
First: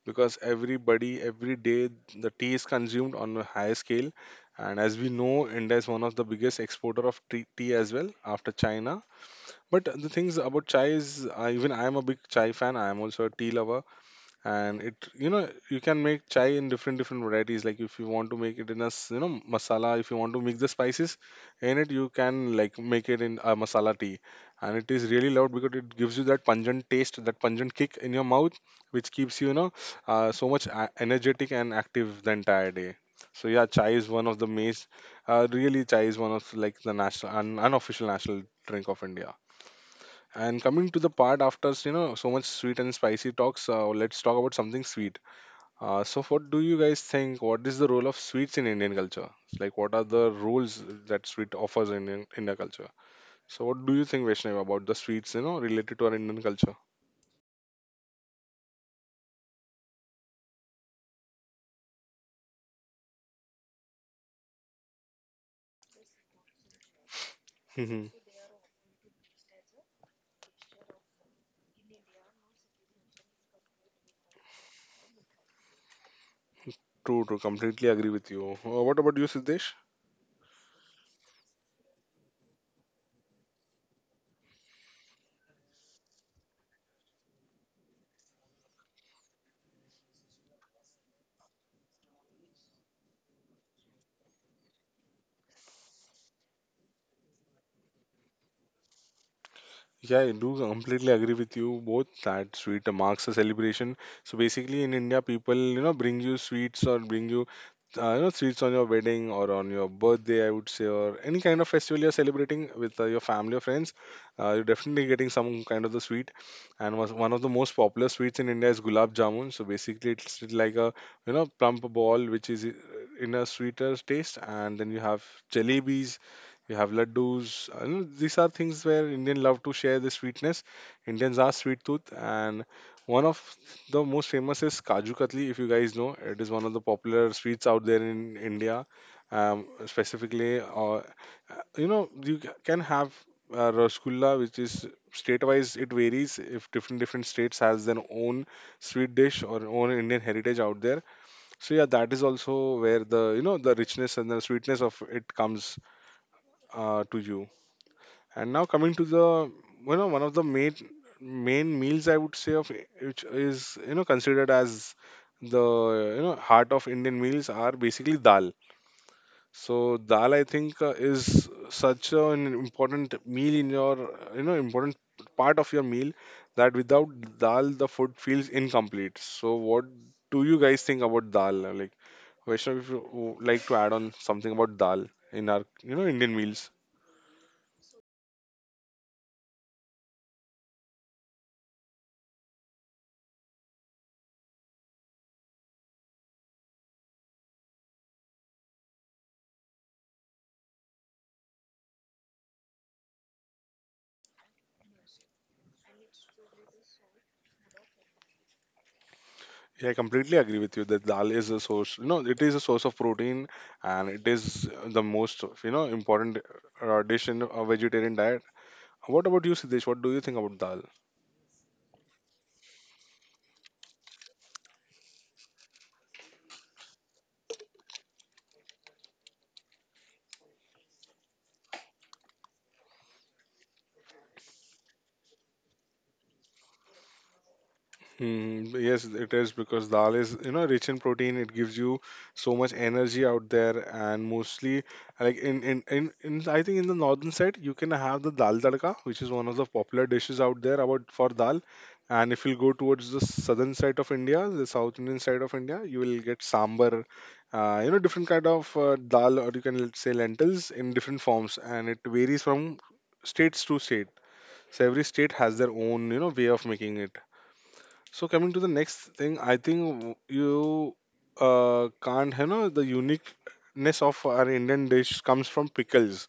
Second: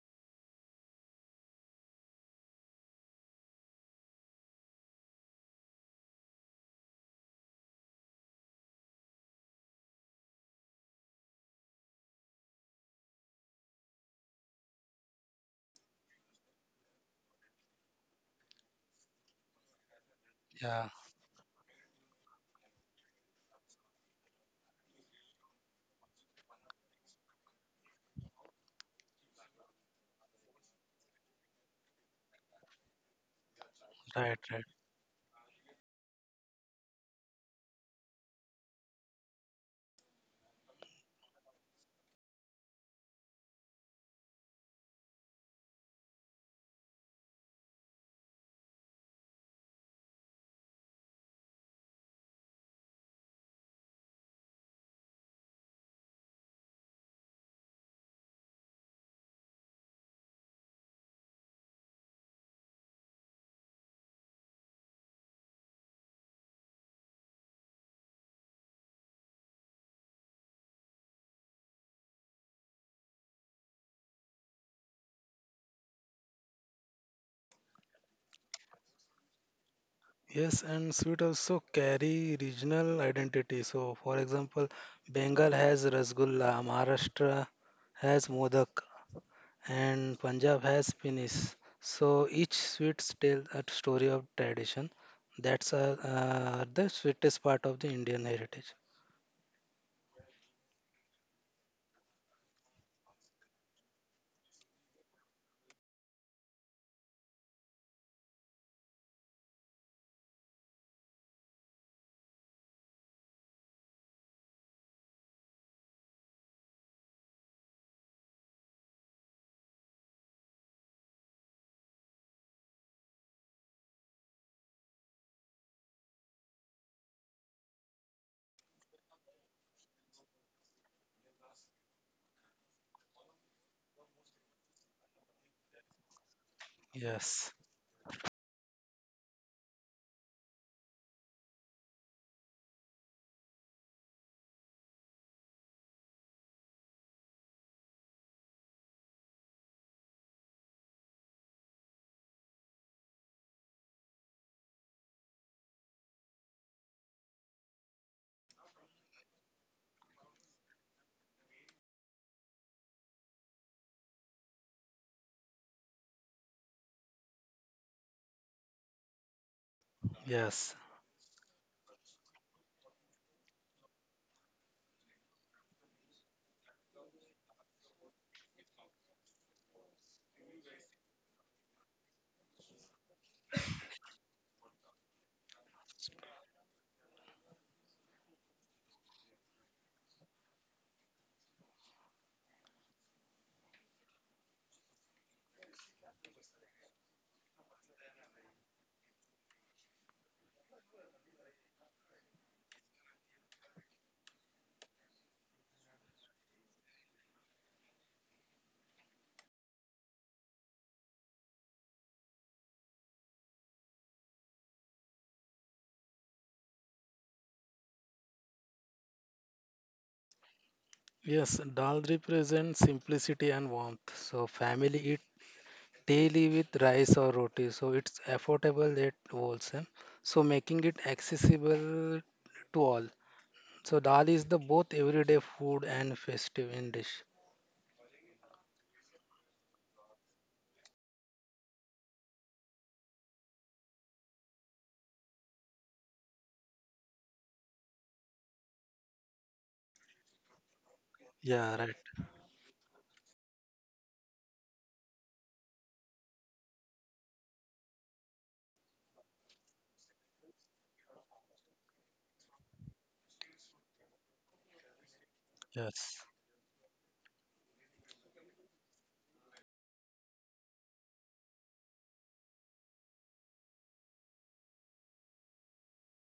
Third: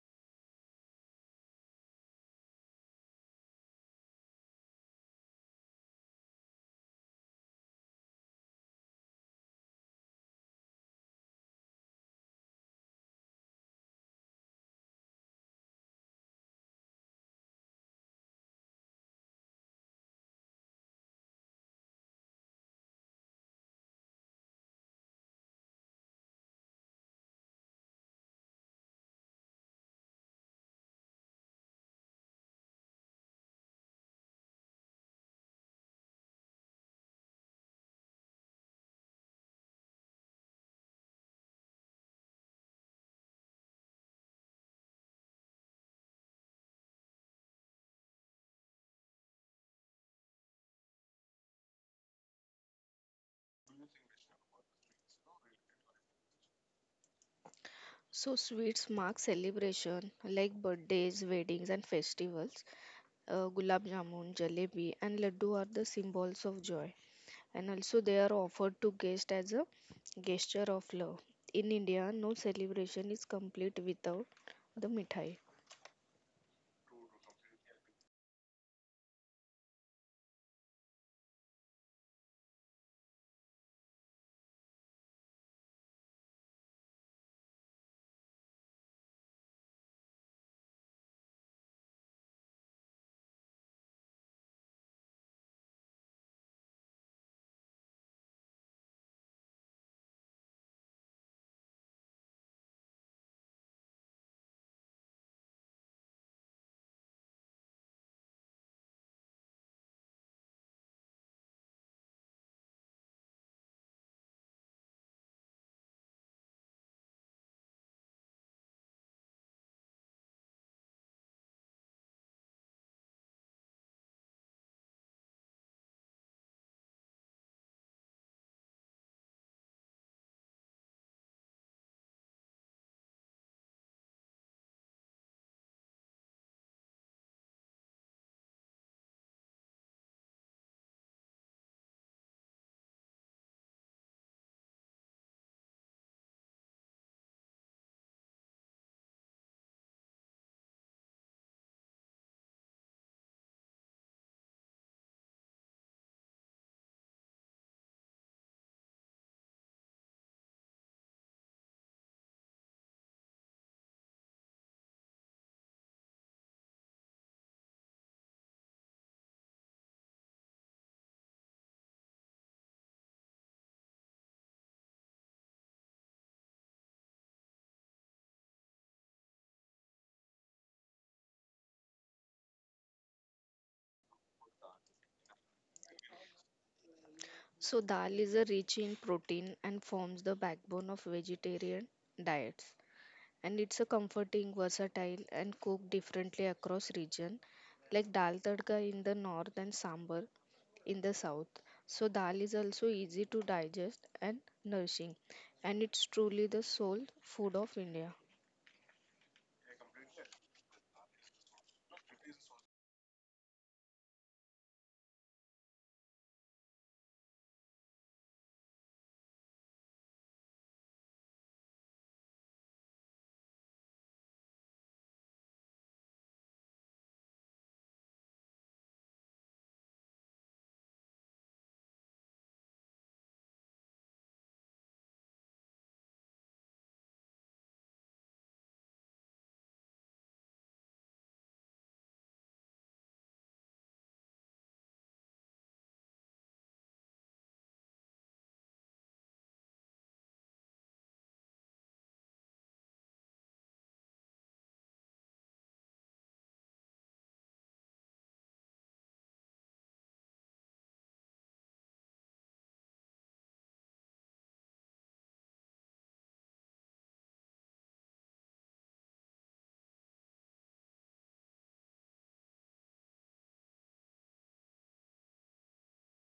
Speaker 1: because everybody, every day, the tea is consumed on a high scale. And as we know, India is one of the biggest exporter of tea, tea as well after China. But the things about chai is, even I am a big chai fan. I am also a tea lover, and it, you know, you can make chai in different varieties. Like if you want to make it in a you know masala, if you want to mix the
Speaker 3: Yeah,
Speaker 1: spices in it, you can, like, make it in a masala tea. And it is really loved because it gives you that pungent taste, that pungent kick in your mouth, which keeps you, you know, so much energetic and active the entire day. So yeah, chai is one
Speaker 3: right,
Speaker 1: of the
Speaker 3: right.
Speaker 1: main, really chai is one of like the national unofficial national drink of India. And coming to the part after, you know, so much sweet and spicy talks, let's talk about something sweet. So what do you guys think? What is the role of sweets in Indian culture? Like, what are the roles that sweet offers in Indian, Indian culture? So what do you think, Vaishnav, about the sweets? You know, related to our Indian culture.
Speaker 2: So, sweets mark celebration like birthdays, weddings, and festivals. Gulab jamun, jalebi, and laddu are the symbols of joy. And also
Speaker 1: True,
Speaker 2: they are offered to guests as a gesture of love. In India, no celebration is complete without the mithai.
Speaker 1: true. Completely agree with you. What about you, Siddesh?
Speaker 3: Yes, and sweet also carry regional identity. So, for example, Bengal has Rasgulla, Maharashtra has Modak, and Punjab has Pinis. So each sweets tell a story of tradition. That's the sweetest part of the Indian heritage.
Speaker 1: Yeah, I do completely agree with you both that sweet marks a celebration. So basically, in India, people, you know, bring you sweets or bring you, you know, sweets on your wedding or on your birthday, I would say, or any kind of festival you're celebrating with your family or friends. You're definitely getting some kind of the sweet. And was one of the most popular sweets in India is gulab jamun. So basically, it's like a, you know, plump ball which is, in a sweeter taste, and then you have jalebis, we have laddus. And these are things where Indian love to share the sweetness. Indians are sweet tooth, and one of the most famous is kaju katli. If you guys know, it is one of the popular
Speaker 3: Yes,
Speaker 1: sweets out there in India. Specifically, you know, you can have rasgulla, which is state-wise it varies. If different states has their own sweet dish or own Indian heritage out there. So yeah, that is also where the, you know, the richness and the sweetness of it comes to you. And now coming to the one of the main meals I would say which is considered as the heart of Indian meals are basically dal. So dal I
Speaker 3: yes,
Speaker 1: think is such an important meal in your important part of your meal that without dal the food feels incomplete. So what do you guys think about dal? Like Vaishnav, if you would like to add on something about dal in our Indian meals.
Speaker 2: So dal is a rich in protein and forms the backbone of vegetarian diets. And it's a comforting, versatile, and cooked differently across region, like dal tadka in the north and sambar in the south. So dal is also easy to digest and nourishing, and it's truly the soul food of India.
Speaker 1: Yeah, I completely agree with you that dal is a source. It is a source of protein, and it is the most important dish in a vegetarian diet. What about you, Siddesh? What do you think about dal?
Speaker 3: yes. Dal represents simplicity and warmth. So family eat daily with rice or roti. So it's affordable yet wholesome, so making it accessible to all. So dal is the both everyday food and festive in dish.
Speaker 1: Mm, yes, it is because dal is, rich in protein. It gives you so much energy out there, and mostly, like in I think in the northern side, you can have the dal tadka, which is one of the popular dishes out there about for dal.
Speaker 3: Yeah, right.
Speaker 1: And if you go towards the southern side of India, the South Indian side of India, you will get sambar, different kind of dal, or you can let's say lentils in different forms, and it varies from states to state. So every state has their own,
Speaker 3: Yes,
Speaker 1: way of making it. So coming to the next thing, I think you can't, the uniqueness of our Indian dish comes from pickles.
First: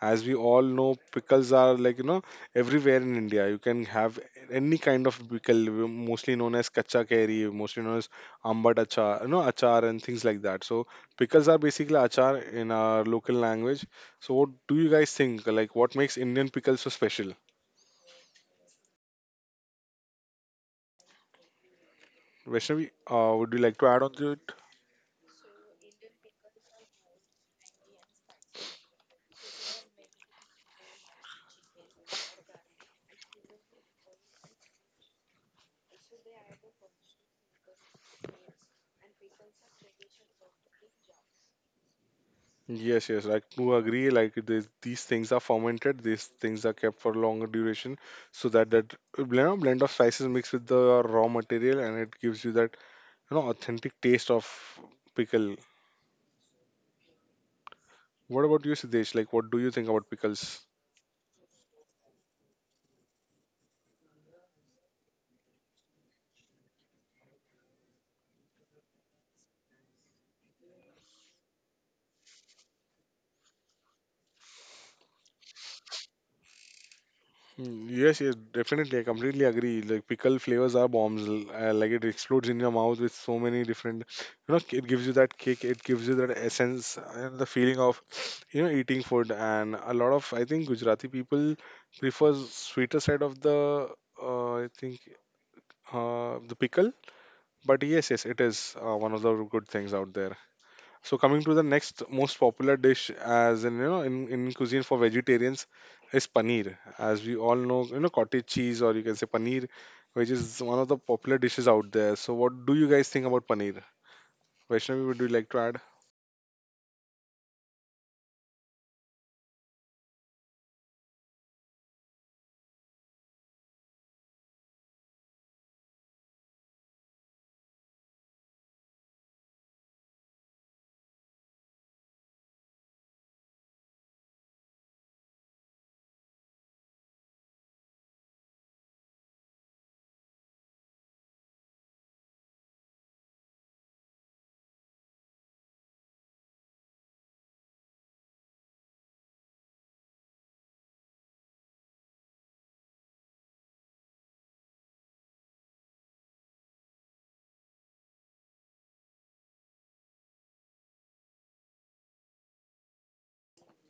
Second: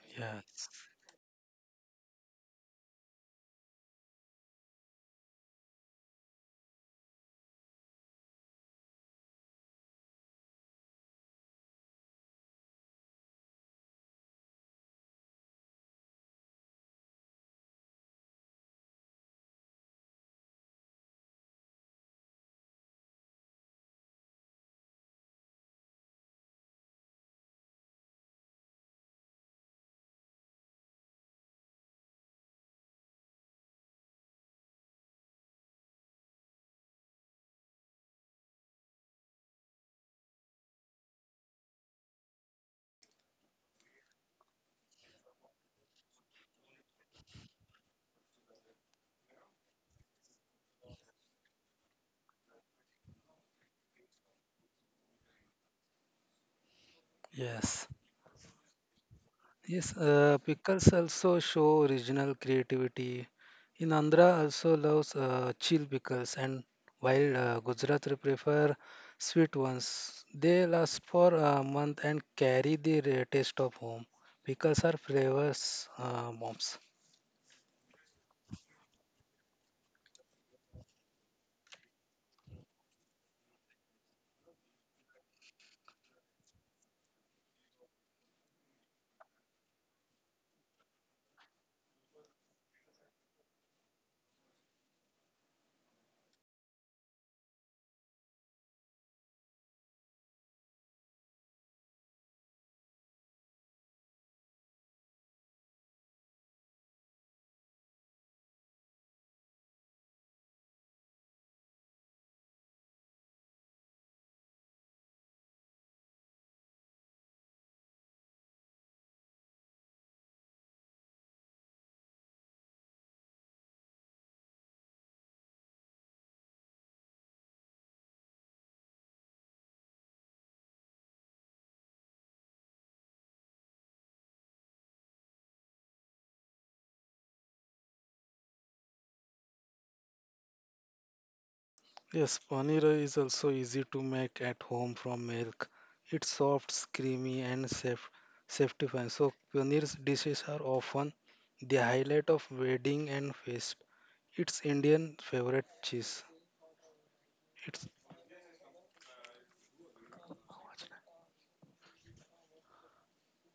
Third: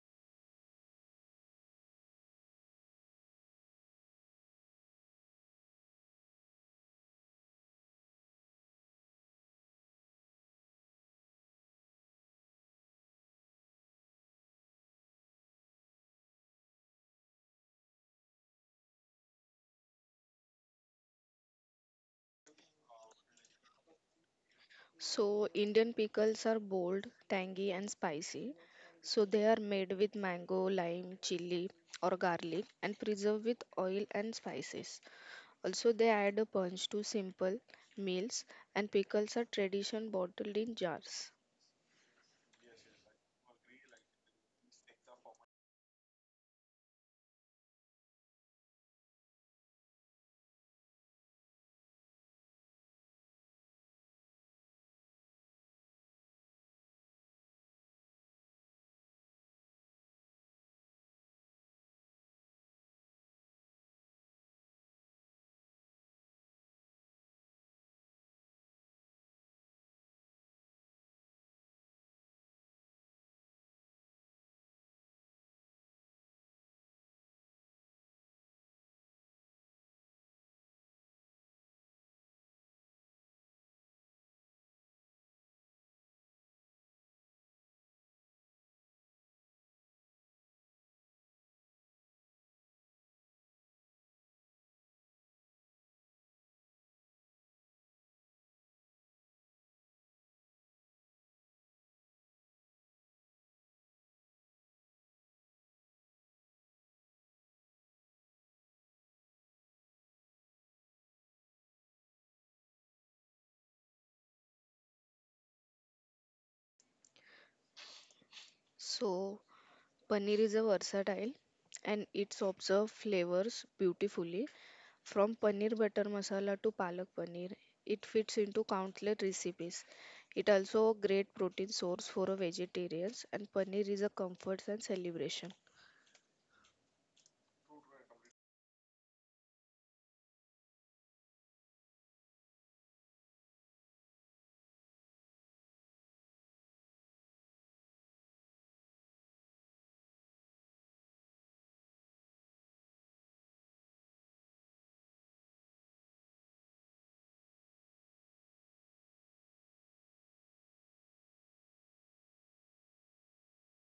Speaker 1: As we all
Speaker 3: yes,
Speaker 1: know, pickles are like, everywhere in India. You can have any kind of pickle, mostly known as kacha kari, mostly known as ambat achar, achar and things like that. So pickles are basically achar in our local language. So what do you guys think? Like, what makes Indian pickles so special? Vaishnavi, would you like to add on to it?
Speaker 2: So, Indian pickles are bold, tangy, and spicy. So, they are made with mango, lime, chili, or garlic and preserved with oil and spices. Also, they add a punch to simple meals, and pickles are tradition bottled in jars.
Speaker 1: Yes, yes, like to agree, like this, these things are fermented, these things are kept for longer duration, so that that blend of spices mixed with the raw material and it gives you that authentic taste of pickle.
Speaker 3: yes.
Speaker 1: What about you, Siddesh? Like, what do you think
Speaker 3: Yes,
Speaker 1: about pickles?
Speaker 3: pickles also show regional creativity. In Andhra also loves chill pickles, and while Gujarat will prefer sweet ones, they last for a month and carry the taste of home. Pickles are flavors bombs.
Speaker 1: Mm, yes, yes, definitely. I completely agree. Like pickle flavors are bombs. Like it explodes in your mouth with so many different. It gives you that kick. It gives you that essence and the feeling of, eating food. And a lot of I think Gujarati people prefers sweeter side of the. I think the pickle. But yes, yes, it is one of the good things out there. So coming to the next most popular dish, as in in cuisine for vegetarians, is paneer. As we all know, cottage cheese or you can say paneer, which is one of the popular dishes out there. So what do you guys think about paneer? Vaishnavi, would you like to add?
Speaker 2: So, Paneer is a versatile and it's observes flavors beautifully. From paneer butter masala to palak paneer, it fits into countless recipes. It also a great protein source for a vegetarians, and paneer is a comfort and celebration.
Speaker 3: Yes, paneer is also easy to make at home from milk. It's soft, creamy, and safety fine. So, paneer dishes are often the highlight of wedding and feast. It's Indian favorite cheese. It's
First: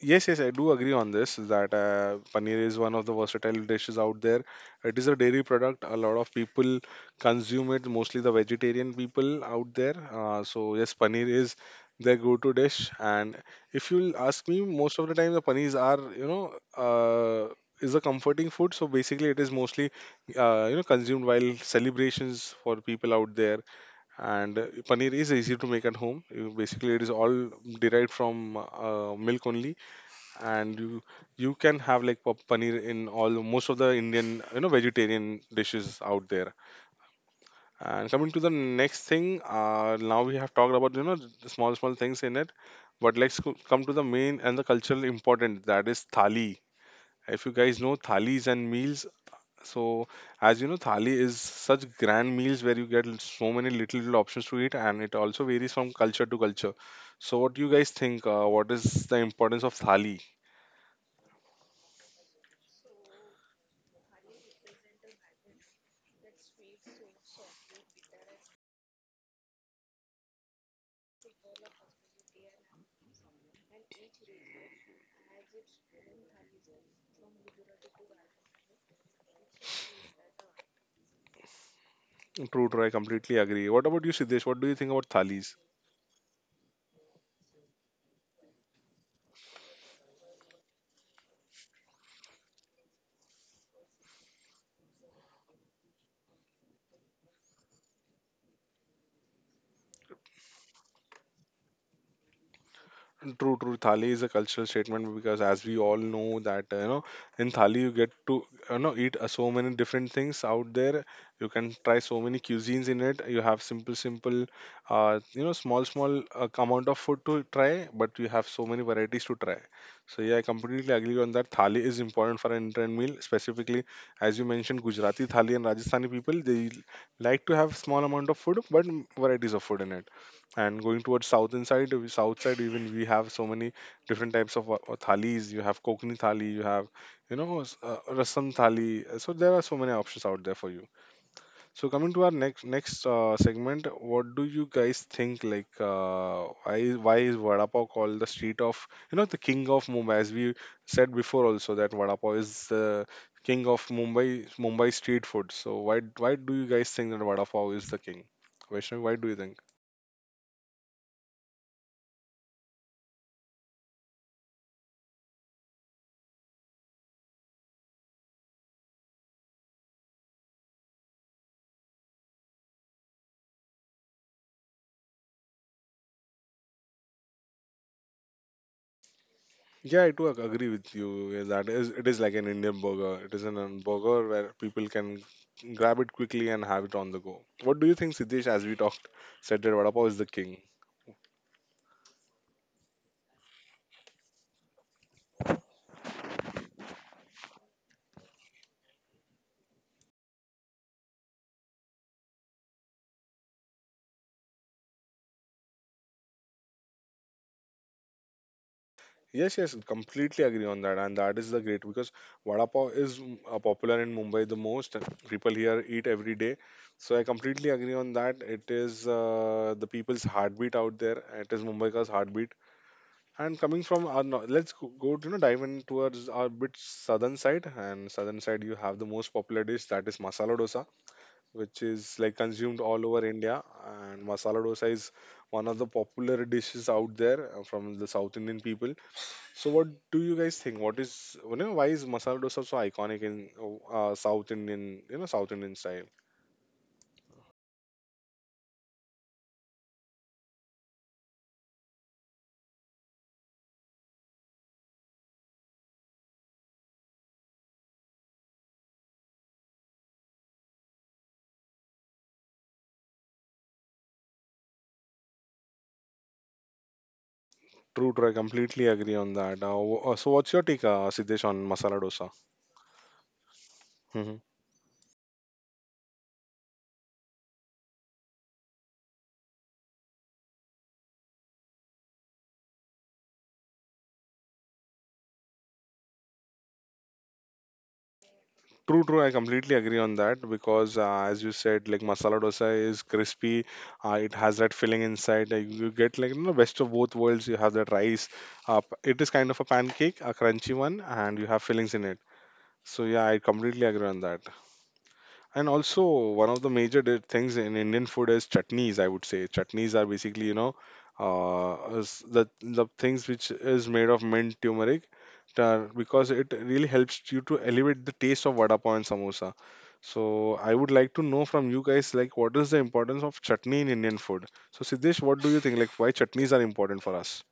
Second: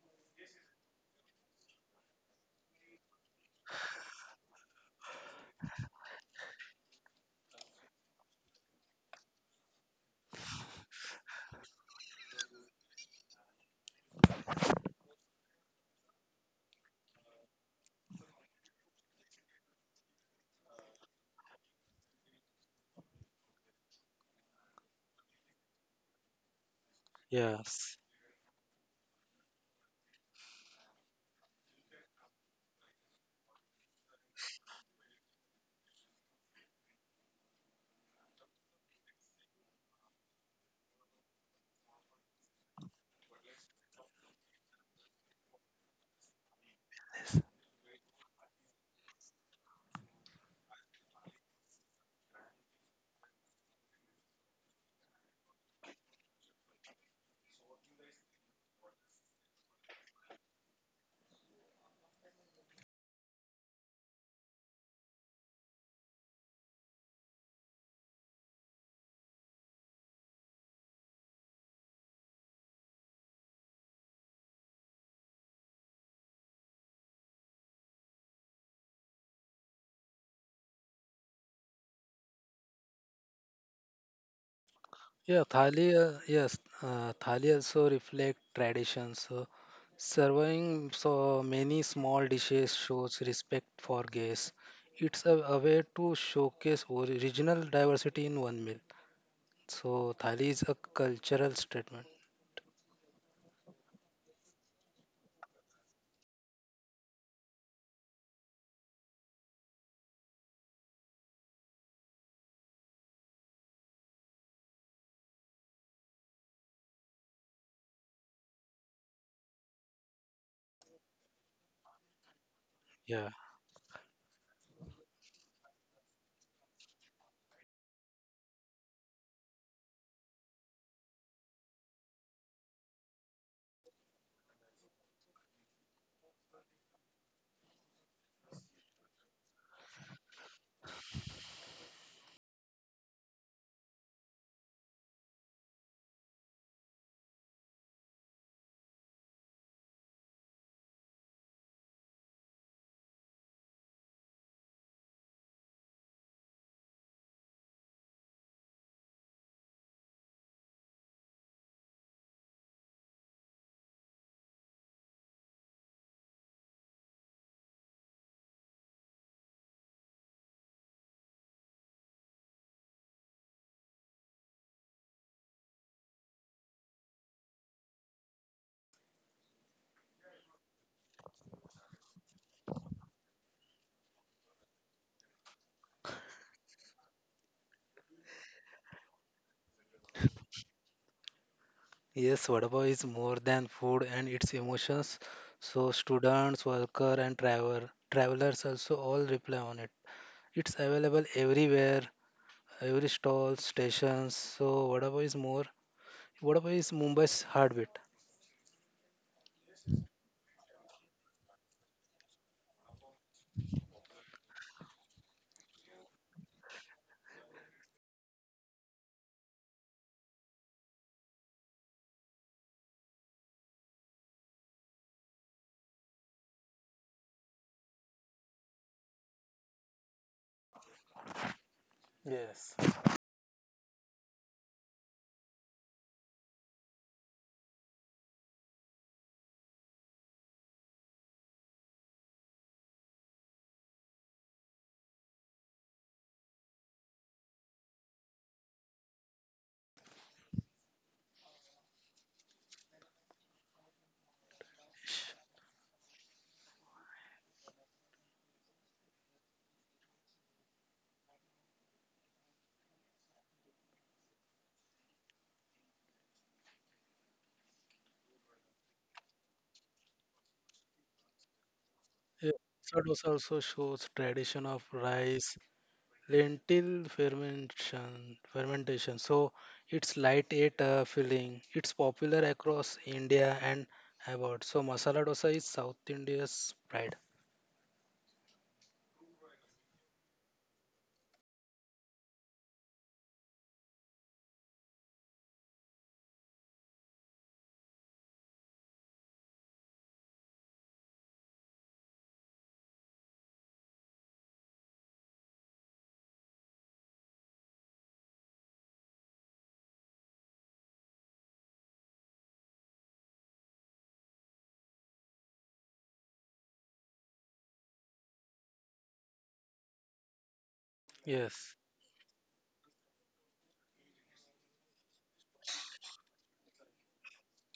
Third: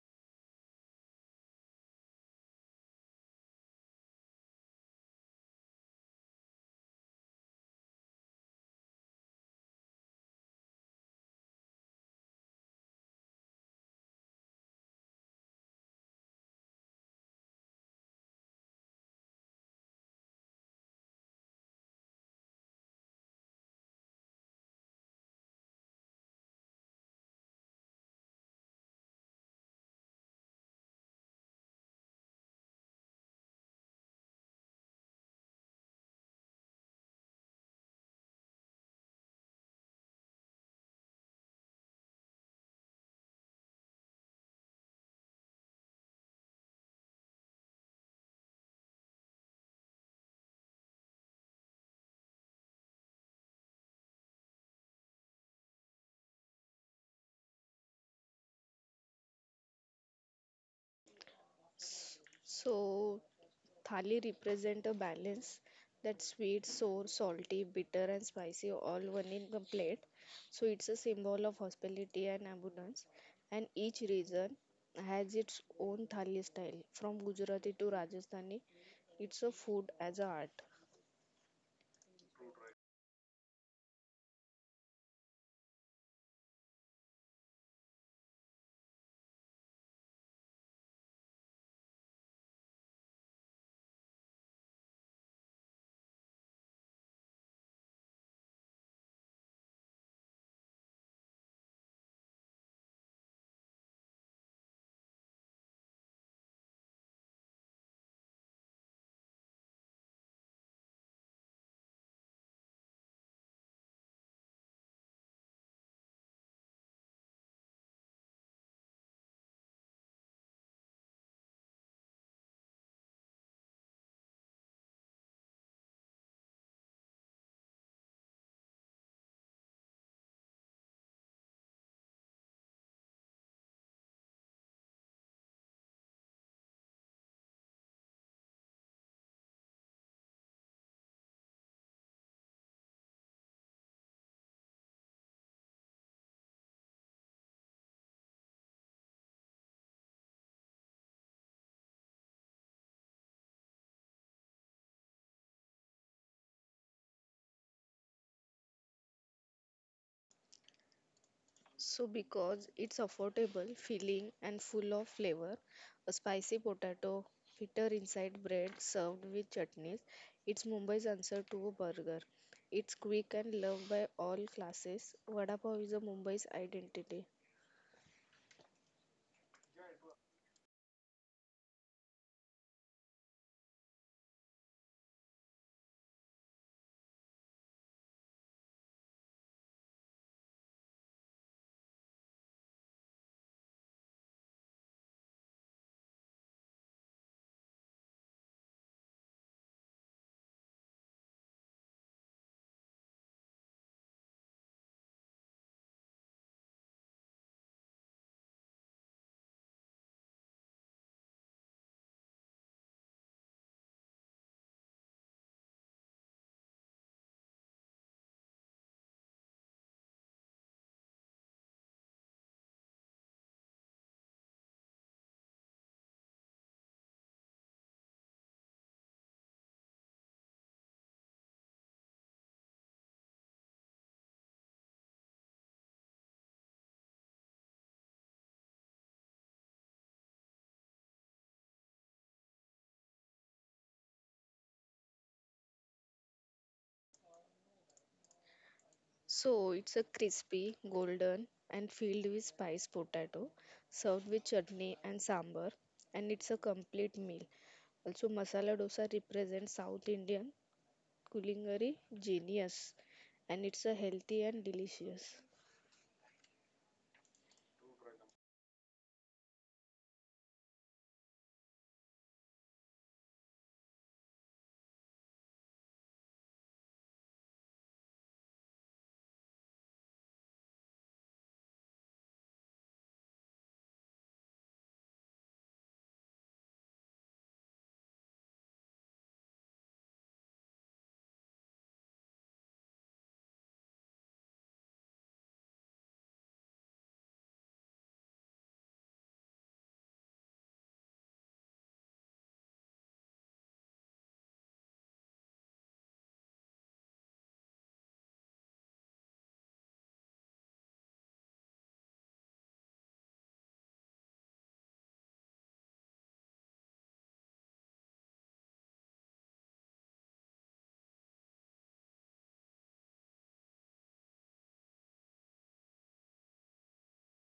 Speaker 1: Yes, yes, I do agree on this that paneer is one of the versatile dishes out there. It is a dairy product. A lot of people consume it, mostly the vegetarian people out there. So yes, paneer is their go-to dish. And if you'll ask me, most of the time the paneers are, is a comforting food. So basically, it is mostly, consumed while celebrations for people out there. And paneer is easy to make at home. Basically, it is all
Speaker 3: yes,
Speaker 1: derived from milk only and you can have like paneer in all most of the Indian vegetarian dishes out there. And coming to the next thing, now we have talked about the small small things in it, but let's come to the main and the cultural important that is thali. If you guys know thalis and meals, so as you know, thali is such grand meals where you get so many little little options to eat, and it also varies from culture to culture. So, what do you guys think? What is the importance of thali?
Speaker 2: So, thali represent a balance that sweet, sour, salty, bitter, and spicy all one in the plate. So, it's a symbol of hospitality and abundance. And each region has its own thali style from Gujarati to Rajasthani. It's a food as a art.
Speaker 1: True, true. I completely agree. What about you, Siddesh? What do you think about
Speaker 3: yeah.
Speaker 1: thalis?
Speaker 3: Thali, yes, thali also reflect tradition. So, serving so many small dishes shows respect for guests. It's a way to showcase original diversity in one meal. So thali is a cultural statement.
Speaker 1: True, true. Thali is a cultural statement because, as we all know, that in thali you get to eat so many different things out there. You can try so many cuisines in it. You have simple, simple, small, small amount of food to try, but you have so many varieties to try. So yeah, I completely agree on that. Thali is important for an Indian
Speaker 3: Yeah.
Speaker 1: meal, specifically as you mentioned, Gujarati thali and Rajasthani people they like to have small amount of food, but varieties of food in it, and going towards south inside south side even we have so many different types of thalis. You have kokni thali, you have rasam thali. So there are so many options out there for you. So coming to our next segment, what do you guys think, like, why is vada pav called the street of the king of Mumbai? As we said before also that vada pav is the king of Mumbai, Mumbai street food. So why do you guys think that vada pav is the king? Vaishnavi, why do you think?
Speaker 2: So, because it's affordable, filling, and full of flavor, a spicy potato, bitter inside bread served with chutneys, it's Mumbai's answer to a burger. It's quick and loved by all classes. Vada pav is a Mumbai's identity.
Speaker 1: Yeah, I do agree with you. Yeah, that is, it is like an Indian burger. It is an burger where people can grab it quickly and have it on the go. What do you think, Siddesh? As we talked, said that vada pav is the king.
Speaker 3: Yes, Vadapa is more than food and its emotions. So students, worker and travelers also all reply on it. It's available everywhere, every stall, stations. So Vadapa is Mumbai's heartbeat.
Speaker 1: Yes, yes, completely agree on that, and that is the great because vada pav is popular in Mumbai the most. And people here eat every day, so I completely agree on that. It is the people's heartbeat out there. It is Mumbai's heartbeat. And coming from our, let's go to dive in towards our bit southern side. And southern side, you have the most popular dish that is masala dosa, which is like
Speaker 3: Yes.
Speaker 1: consumed all over India. And masala dosa is one of the popular dishes out there from the South Indian people. So, what do you guys think? What is why is masala dosa so iconic in South Indian South Indian style?
Speaker 2: So, it's a crispy, golden, and filled with spice potato, served with chutney
Speaker 3: Sh-
Speaker 2: and sambar, and it's a complete meal. Also, masala dosa represents South Indian culinary genius, and it's a healthy and delicious.
Speaker 1: True, true. I completely agree on that. So, what's your take, Siddesh, on masala
Speaker 3: yeah,
Speaker 1: dosa?
Speaker 3: Sadosa also shows tradition
Speaker 1: Mm-hmm.
Speaker 3: of rice, lentil fermentation fermentation, so it's lightweight filling. It's popular across India and abroad. So masala dosa is South India's pride.
Speaker 1: True, true. I completely agree on that because, as you said, like masala dosa is crispy. It has that filling inside. You get like best of both worlds. You have that rice. It is kind of a pancake, a crunchy one, and you have fillings in it. So yeah, I completely agree on that. And also, one of the major things in Indian food is chutneys, I would say. Chutneys are basically, is the things which is made of mint, turmeric, because it really helps you to elevate the taste of vada pav and samosa. So I would like to know
Speaker 3: Yes,
Speaker 1: from you guys, like, what is the importance of chutney in Indian food? So Siddesh, what do you think? Like, why chutneys are important for us?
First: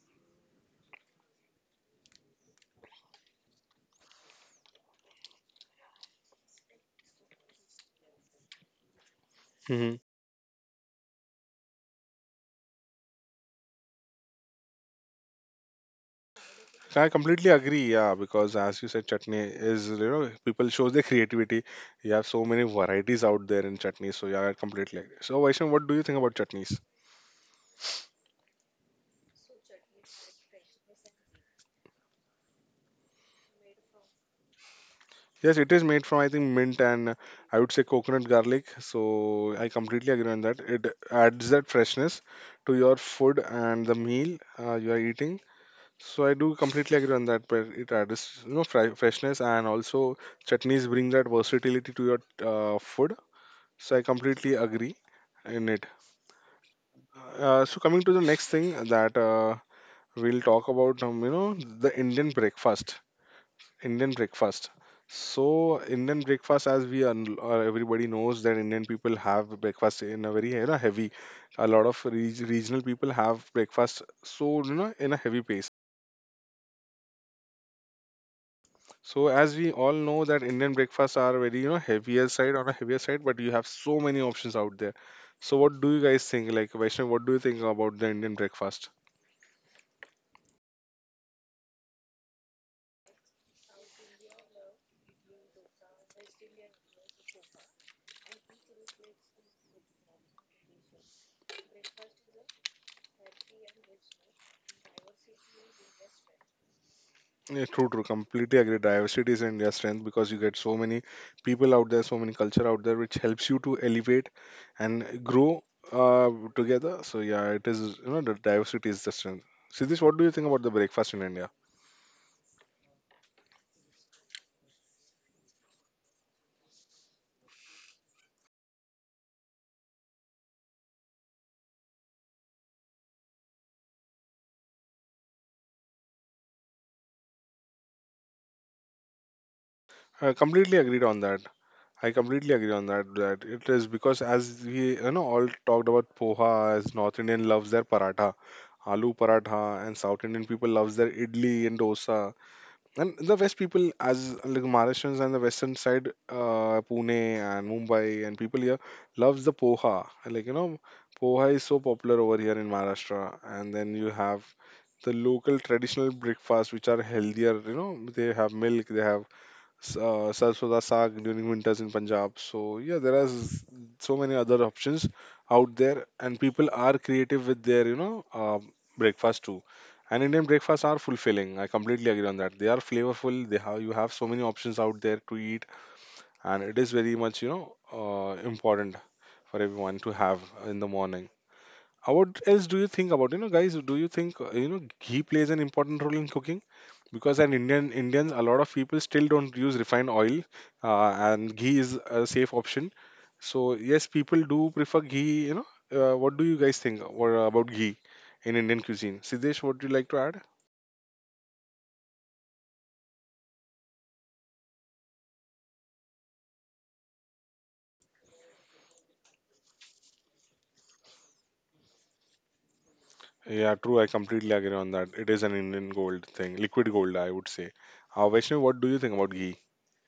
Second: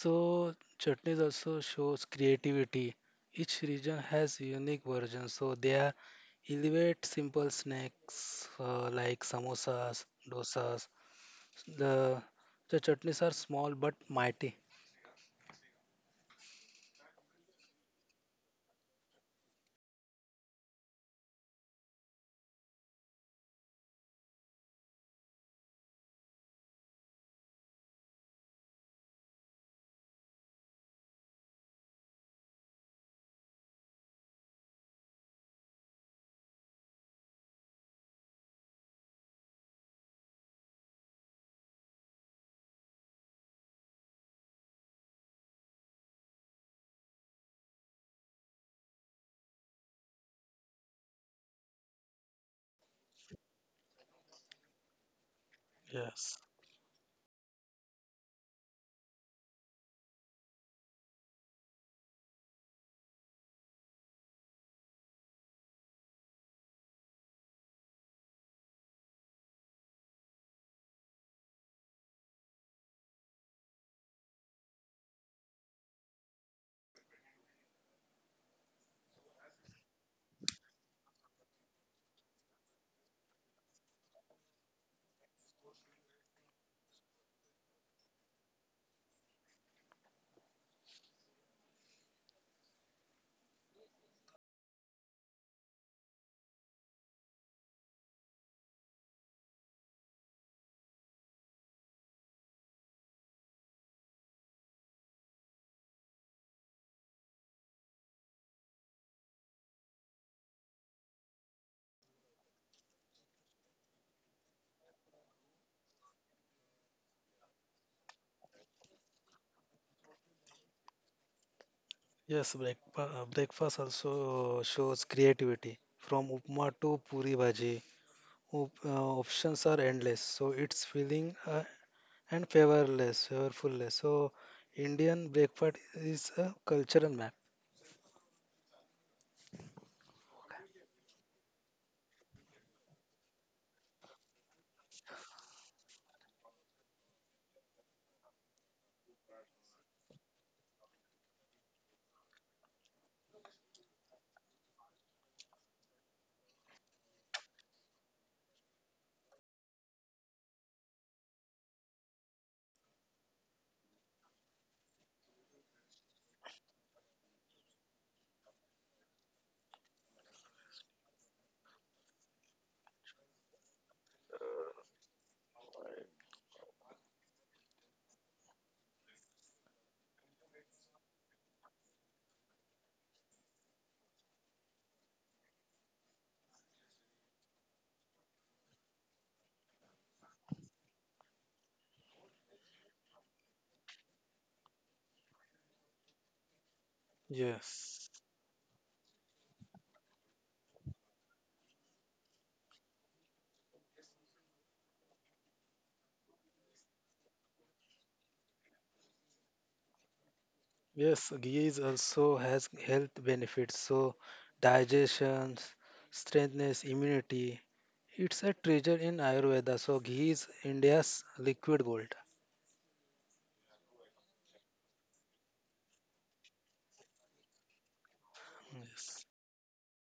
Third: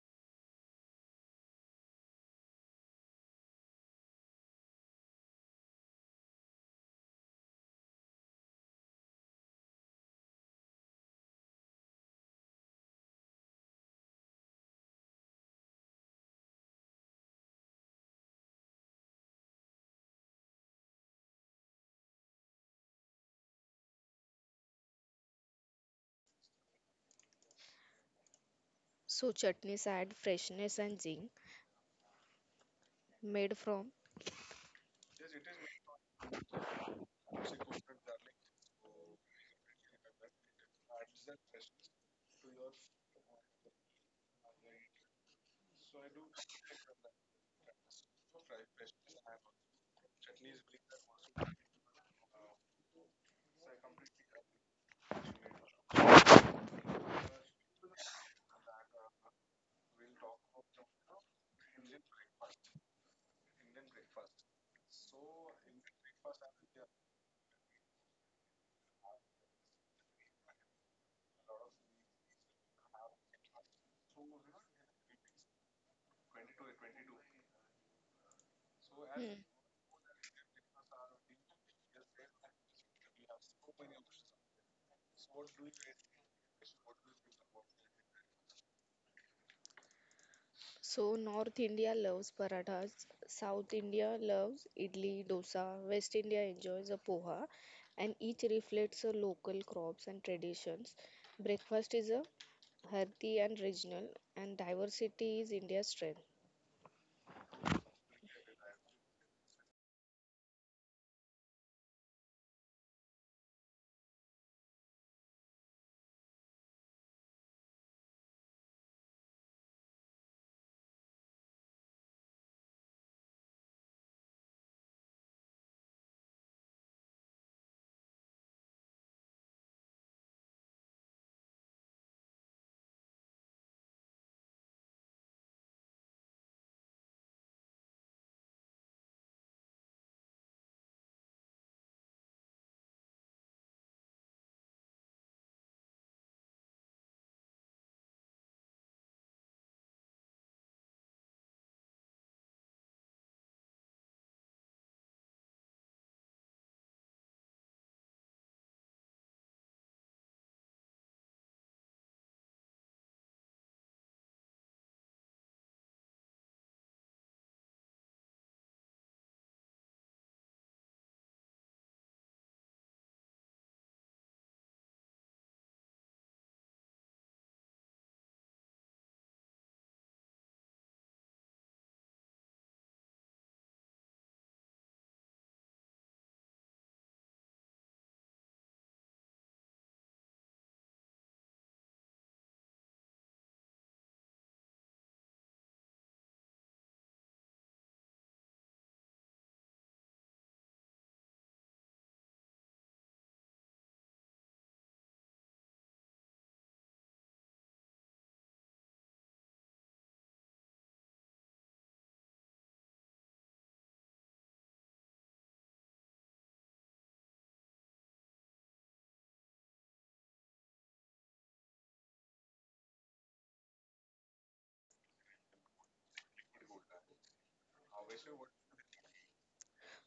Speaker 3: so chutneys also shows creativity. Each region has unique versions, so they are elevate simple snacks like samosas, dosas. The the chutneys are small but mighty.
Speaker 1: I completely agree. Yeah, because as you said, chutney is people shows their creativity. You have so many varieties out there in chutneys. So yeah, I completely agree. So Vaishnav, what do you think about chutneys?
Speaker 2: So chutneys add freshness and zing made from.
Speaker 1: Yes, it is made from I think mint and I would say coconut garlic. So I completely agree on that. It adds that freshness to your food and the meal you are eating. So I do completely agree on that. But it adds freshness and also chutneys bring that versatility to your food. So I completely agree in it.
Speaker 3: Yes.
Speaker 1: So coming to the next thing that we'll talk about, the Indian breakfast. Indian breakfast. So Indian breakfast, as we everybody knows that Indian people have breakfast in a very heavy. A lot of regional people have breakfast, so in a heavy pace. So
Speaker 2: Hmm.
Speaker 1: as we all know that Indian breakfasts are very heavier side on a heavier side, but you have so many options out there. So what do you guys think? Like Vaishnav, what do you think about the Indian breakfast?
Speaker 2: So North India loves parathas, South India loves idli, dosa, West India enjoys a poha, and each reflects the local crops and traditions. Breakfast is a hearty and regional, and diversity is India's strength.
Speaker 1: Yeah, true, true. Completely agree. Diversity is India's strength because you get so many people out there, so many culture out there, which helps you to elevate and grow uh, together. So yeah, it is. The diversity is the strength. Siddhish, what do you think about the breakfast in India?
Speaker 3: Yes, breakfast also shows creativity. From upma to puri bhaji, options are endless. So it's feeling and flavorfulless. So Indian breakfast is a cultural map.
Speaker 1: I completely agreed on that. I completely agree on that. That it is because as we all talked about poha, as North Indian loves their paratha, aloo paratha, and South Indian people loves their idli and dosa. And the West people, as like Maharashtrians and the Western side, Pune and Mumbai and people here loves the poha. Poha is so popular over here in Maharashtra. And then you have the local traditional breakfast, which are healthier. You know, they have milk, they have sarson da saag during winters in Punjab. So yeah, there are so many other options out there, and people are creative with their um breakfast too. And Indian breakfasts are fulfilling. I completely agree on that. They are flavorful. They have You have so many options out there to eat, and it is very much important for everyone to have in the morning. What else do you think about? You know, guys, do you think ghee plays an important role in cooking? Because
Speaker 3: Yes,
Speaker 1: A lot of people still don't use refined oil, and ghee is a safe option. So yes, people do prefer ghee. You know, what do you guys think about ghee in Indian cuisine? Siddesh, what do you like to add?
Speaker 3: yes, ghee is also has health benefits. So digestion, strengthness, immunity. It's a treasure in Ayurveda. So ghee is India's liquid gold.
Speaker 1: Yeah, true. I completely agree on that. It is an Indian gold thing, liquid gold, I would say. Vaishnav, what do you think
Speaker 3: Yes.
Speaker 1: about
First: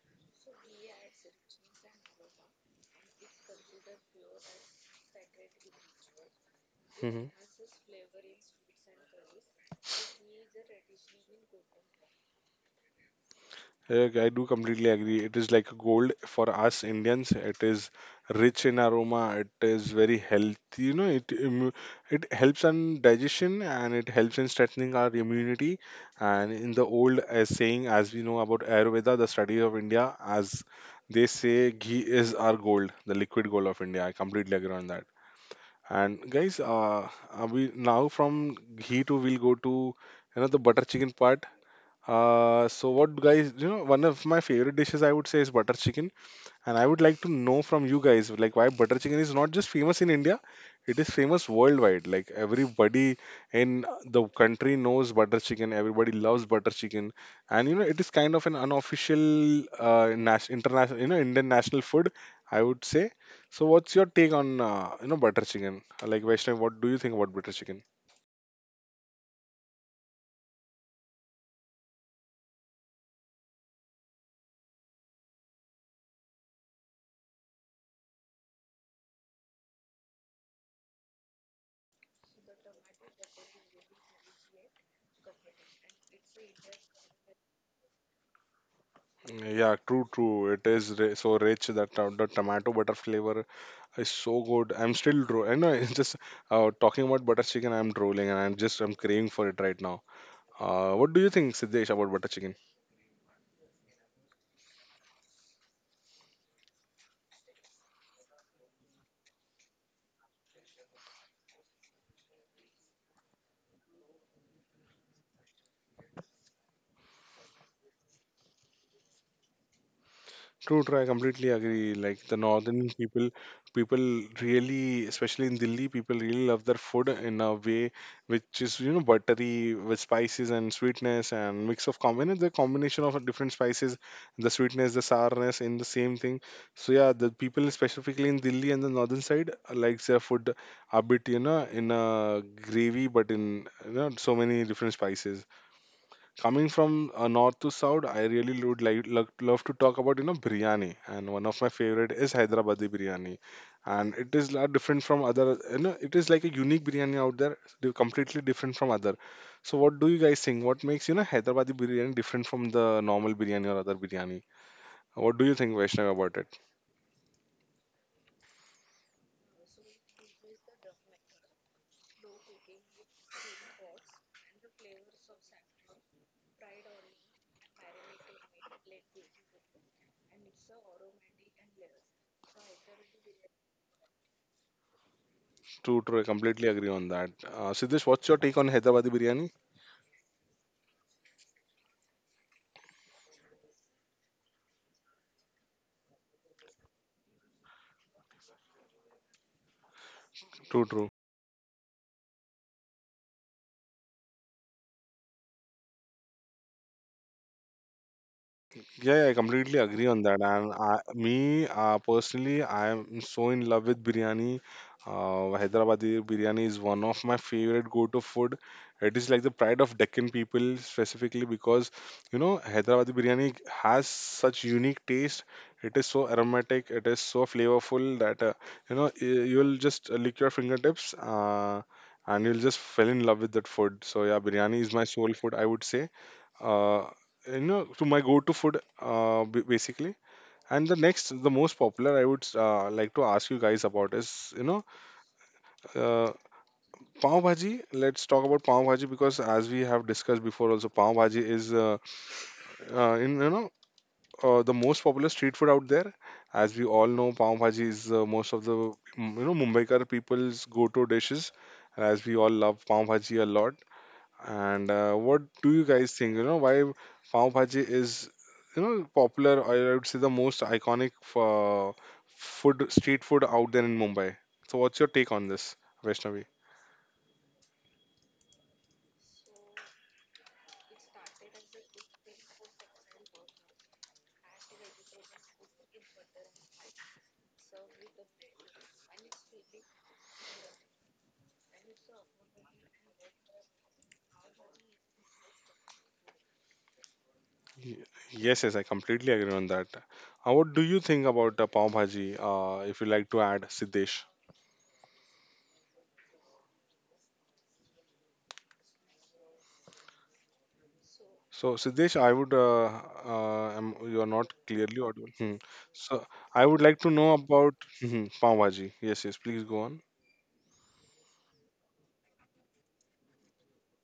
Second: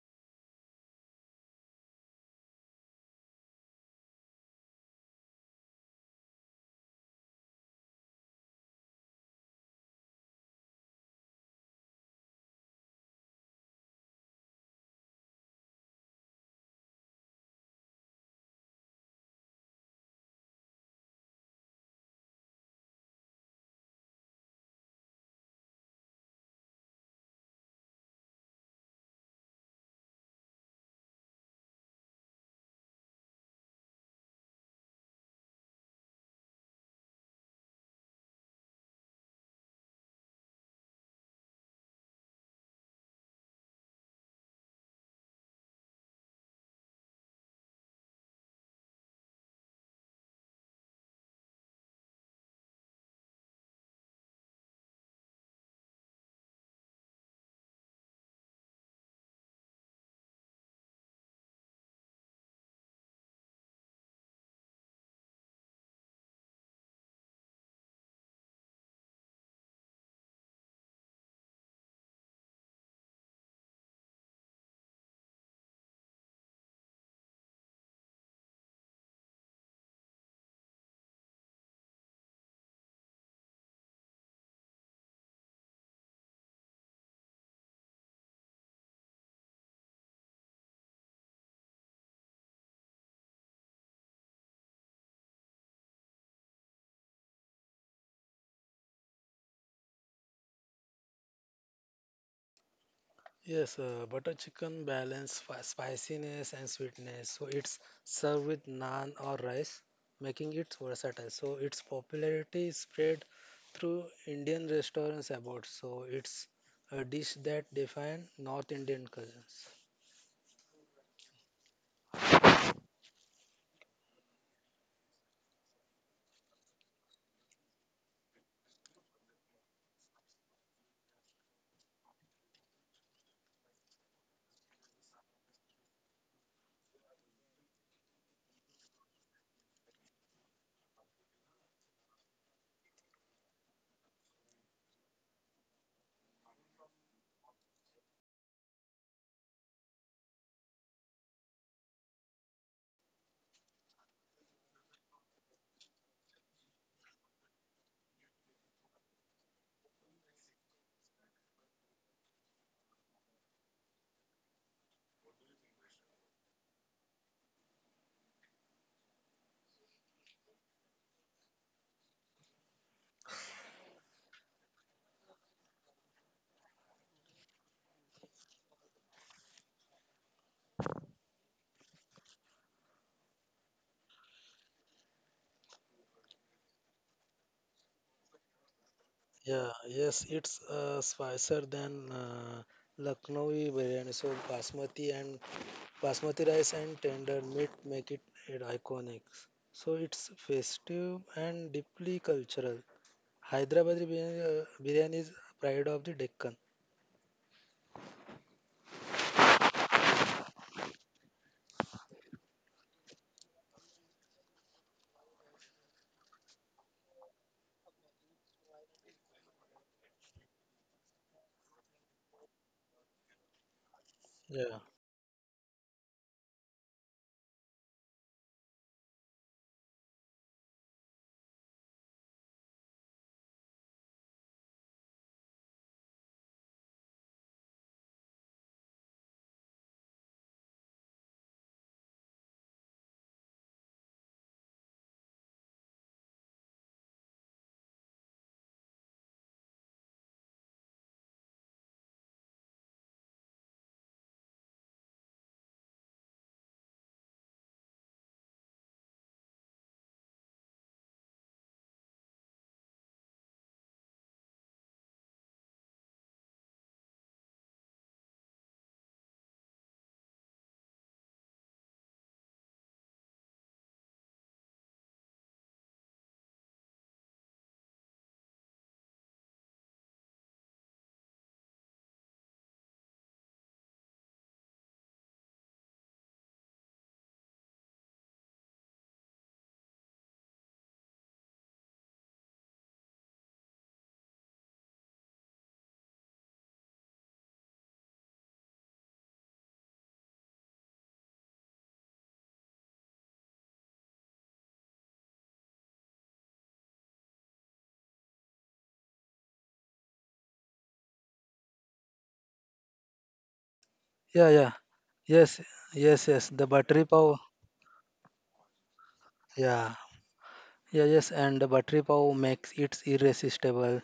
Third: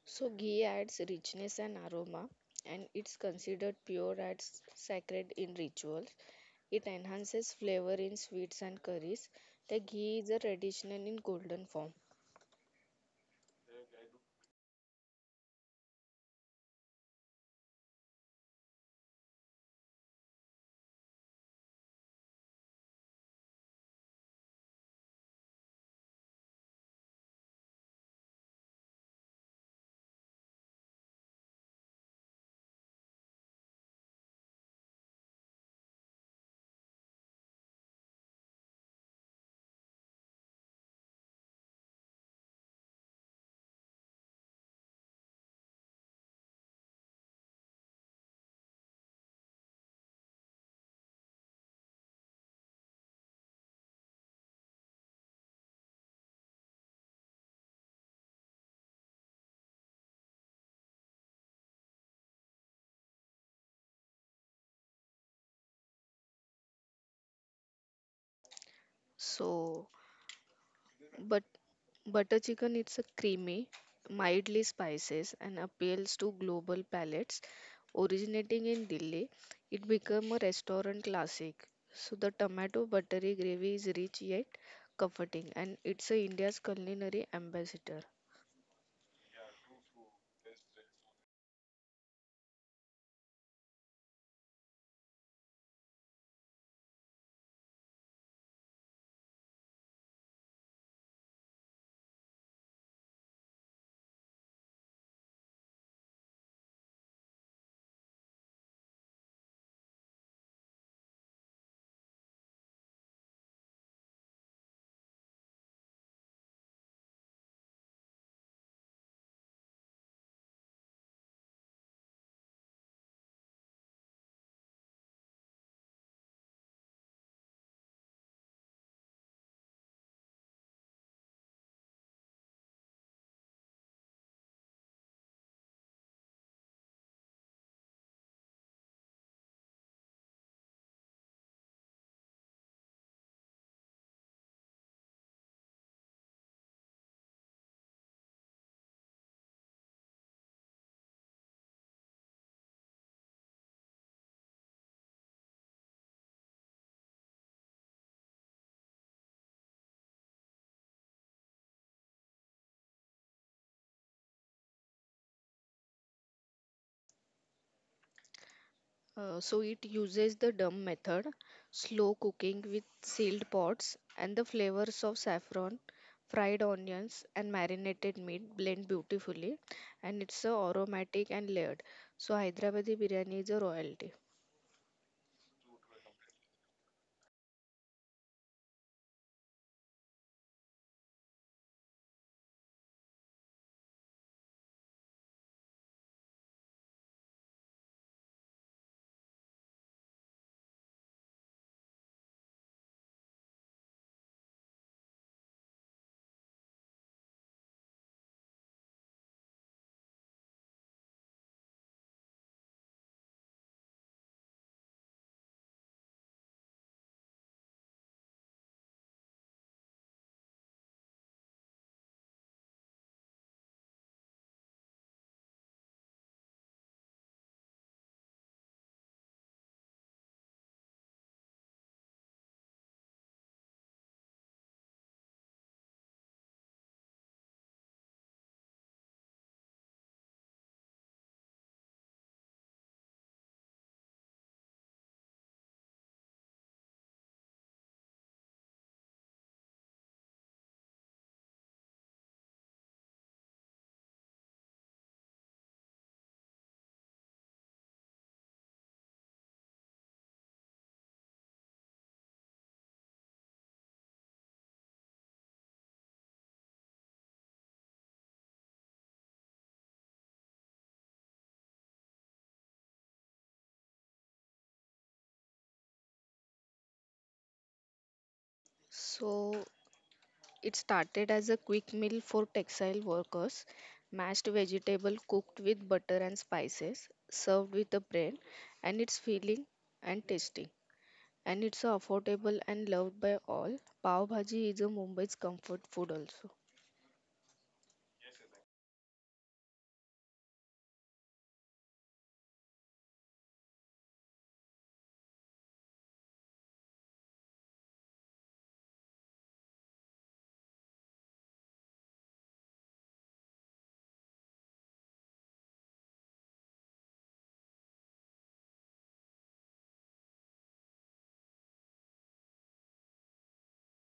Speaker 2: So ghee adds richness and aroma, and it's considered pure and sacred in rituals. It
Speaker 1: ghee?
Speaker 2: enhances flavor in sweets and curries. The ghee is a traditional in golden form.
Speaker 1: Yeah, I do completely agree. It is like gold for us Indians. It is rich in aroma. It is very healthy. You know, it helps on digestion and it helps in strengthening our immunity. And in the old saying, as we know about Ayurveda, the study of India, as they say, ghee is our gold, the liquid gold of India. I completely agree on that. And guys, we now from ghee to we'll go to the butter chicken part. So what guys, you know, one of my favorite dishes I would say is butter chicken, and I would like to know from you guys, like why butter chicken is not just famous in India, it is famous worldwide. Like everybody in the country knows butter chicken, everybody loves butter chicken, and you know, it is kind of an unofficial international, you know, Indian national food, I would say. So what's your take on butter chicken? Like Vaishnav, what do you think about butter chicken?
Speaker 2: So, but Butter chicken it's a creamy, mildly spices and appeals to global palates. Originating in Delhi, it became a restaurant classic. So the tomato buttery gravy is rich yet comforting, and it's a India's culinary ambassador.
Speaker 1: Yeah, true, true. So rich that the tomato butter flavor is so good. I know. It's just talking about butter chicken. I'm drooling and I'm craving for it right now. What do you think, Siddesh, about butter chicken?
Speaker 3: Yes, butter chicken balance spiciness and sweetness. So it's served with naan or rice, making it versatile. So its popularity is spread through Indian restaurants abroad. So it's a dish that defines North Indian cuisines.
Speaker 1: True, true. I completely agree. Like the northern people, really, especially in Delhi, people really love their food in a way which is, you know, buttery with spices and sweetness and the combination of different spices, the sweetness, the sourness in the same thing. So yeah, the people specifically in Delhi and the northern side likes their food a bit, you know, in a gravy, but in you know so many different spices coming from north to south. I really would like love to talk about you know biryani, and one of my favorite is Hyderabadi biryani, and it is lot different from other, you know, it is like a unique biryani out there. They're completely different from other. So what do you guys think? What makes you know Hyderabadi biryani different from the normal biryani or other biryani? What do you think, Vaishnav, about it?
Speaker 2: So it uses the dumb method, slow cooking with sealed pots, and the flavors of saffron, fried onions, and marinated meat blend beautifully, and it's aromatic and layered. So Hyderabadi biryani is a royalty.
Speaker 1: True, true, I completely agree on that. Siddesh, what's your take on Hyderabadi biryani?
Speaker 3: Yeah, yes, it's spicier than Lucknowi biryani. So basmati rice and tender meat make it iconic. So
Speaker 1: True, true.
Speaker 3: it's festive and deeply cultural. Hyderabadi biryani is pride of the Deccan.
Speaker 1: Yeah, yeah, I completely agree on that. And I, me personally, I am so in love with biryani. Hyderabadi biryani is one of my favorite go-to food. It is like the pride of Deccan people, specifically because you know Hyderabadi biryani has such unique
Speaker 3: Yeah.
Speaker 1: taste. It is so aromatic. It is so flavorful that you know y- you'll just lick your fingertips. And you'll just fell in love with that food. So yeah, biryani is my soul food, I would say. uh, you know, to my go-to food, basically. And the next, the most popular, I would like to ask you guys about is you know uh, pav bhaji. Let's talk about pav bhaji because as we have discussed before also, pav bhaji is in you know the most popular street food out there. As we all know, pav bhaji is most of the you know Mumbaikar people's go-to dishes, as we all love pav bhaji a lot. And what do you guys think? You know, why pav bhaji is you know popular, or I would say the most iconic food street food out there in Mumbai. So, what's your take on this, Vaishnavi?
Speaker 2: So it started as a quick meal for textile workers, mashed vegetable cooked with butter and spices, served with a bread, and it's filling and tasty. And it's affordable and loved by all. Pav Bhaji is a Mumbai's comfort food also.
Speaker 1: Y- Yes, yes, I completely agree on that. What do you think about pav bhaji? If you like to add, Siddesh. So, Siddesh, you are not
Speaker 3: Yeah, yeah.
Speaker 1: clearly audible. Hmm.
Speaker 3: Yes,
Speaker 1: So,
Speaker 3: yes, yes. The
Speaker 1: I would like
Speaker 3: buttery
Speaker 1: to know
Speaker 3: pav.
Speaker 1: about hmm, pav bhaji. Yes, yes, please go
Speaker 3: Yeah.
Speaker 1: on.
Speaker 3: Yeah, yes, and the buttery pav makes it irresistible.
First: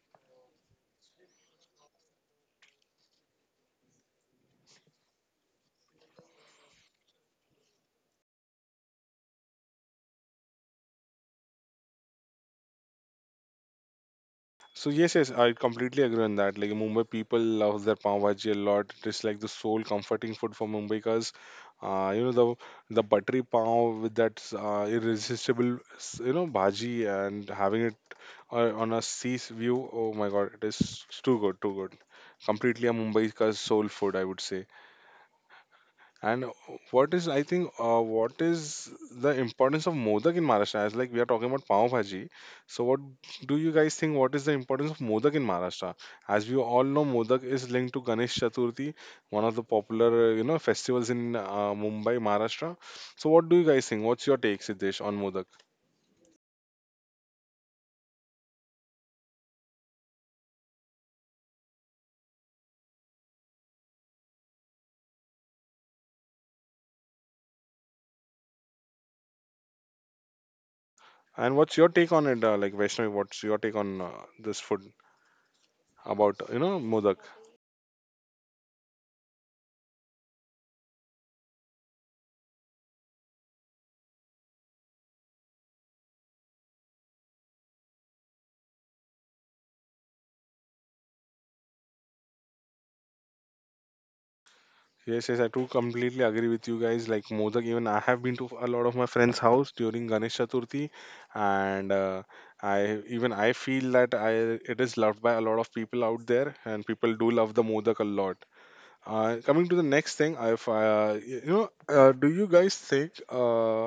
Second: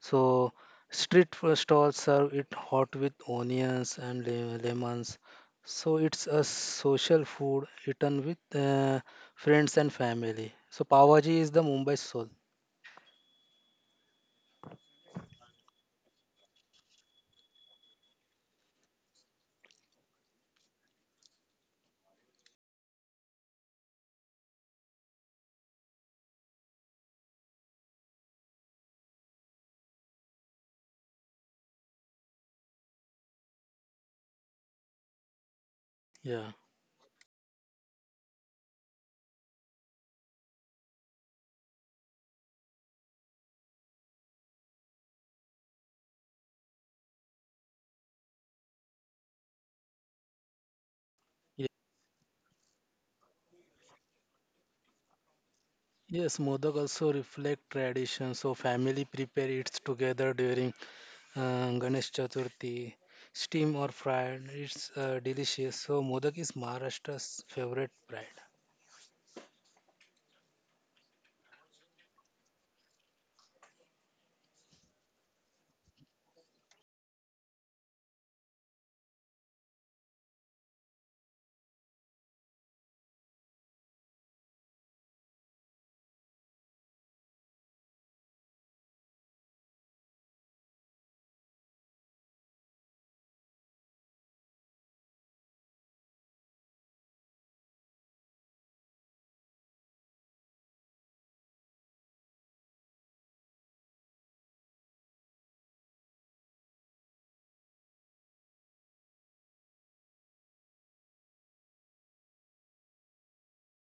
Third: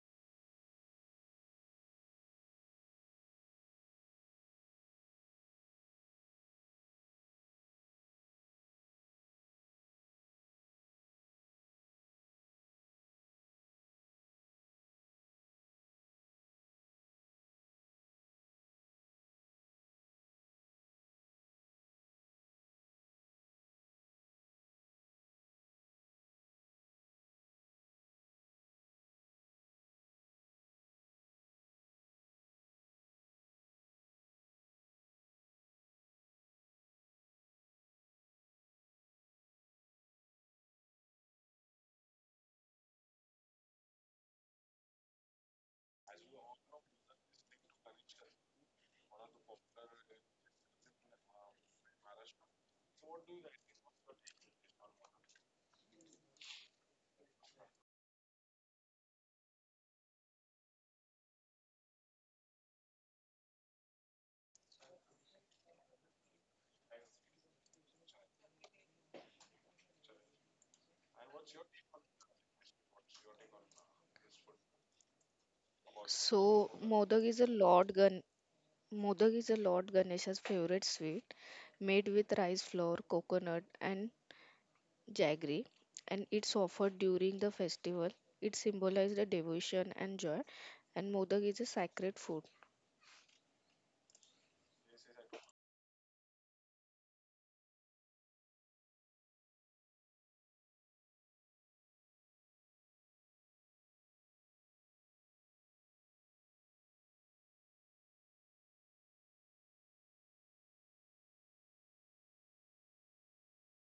Speaker 3: So street food stalls serve it hot with onions and lemons. So it's a social food eaten with friends and family. So Pavaji is the Mumbai soul.
Speaker 1: So yes, yes, I completely agree on that. Like Mumbai people love their pav bhaji a lot. It is like the sole comforting food for Mumbaikars. You know the buttery pav with that irresistible you know bhaji, and having it on a sea view. Oh my God, it is too good, too good. Completely a Mumbaikar's soul food, I would say. And
Speaker 3: Yeah.
Speaker 1: what is the importance of modak in Maharashtra? As like we are talking about pav bhaji, so what do you guys think? What is the importance of modak in Maharashtra? As we all know, modak is linked to Ganesh Chaturthi, one of the popular you know festivals in
Speaker 3: Ye-
Speaker 1: Mumbai, Maharashtra. So what do you guys think? What's your take, Siddesh, on modak?
Speaker 3: Yes, Modak also reflect tradition. So family prepare it together during Ganesh Chaturthi, steam or fried. It's delicious. So Modak is Maharashtra's favorite bread.
Speaker 1: And what's your take on it? Like Vaishnavi, what's your take on this food about you
Speaker 2: So
Speaker 1: know modak?
Speaker 2: Modak is a Lord Gan Modak is a Lord Ganesha's favorite sweet, made with rice flour, coconut, and jaggery, and it's offered during the festival. It symbolizes the devotion and joy, and Modak is a sacred food.
Speaker 1: Yes, yes, I too completely agree with you guys. Like Modak, even I have been to a lot of my friends' house during Ganesh Chaturthi, and I even I feel that I it is loved by a lot of people out there, and people do love the Modak a lot. Coming to the next thing, if y- you know, do you guys think?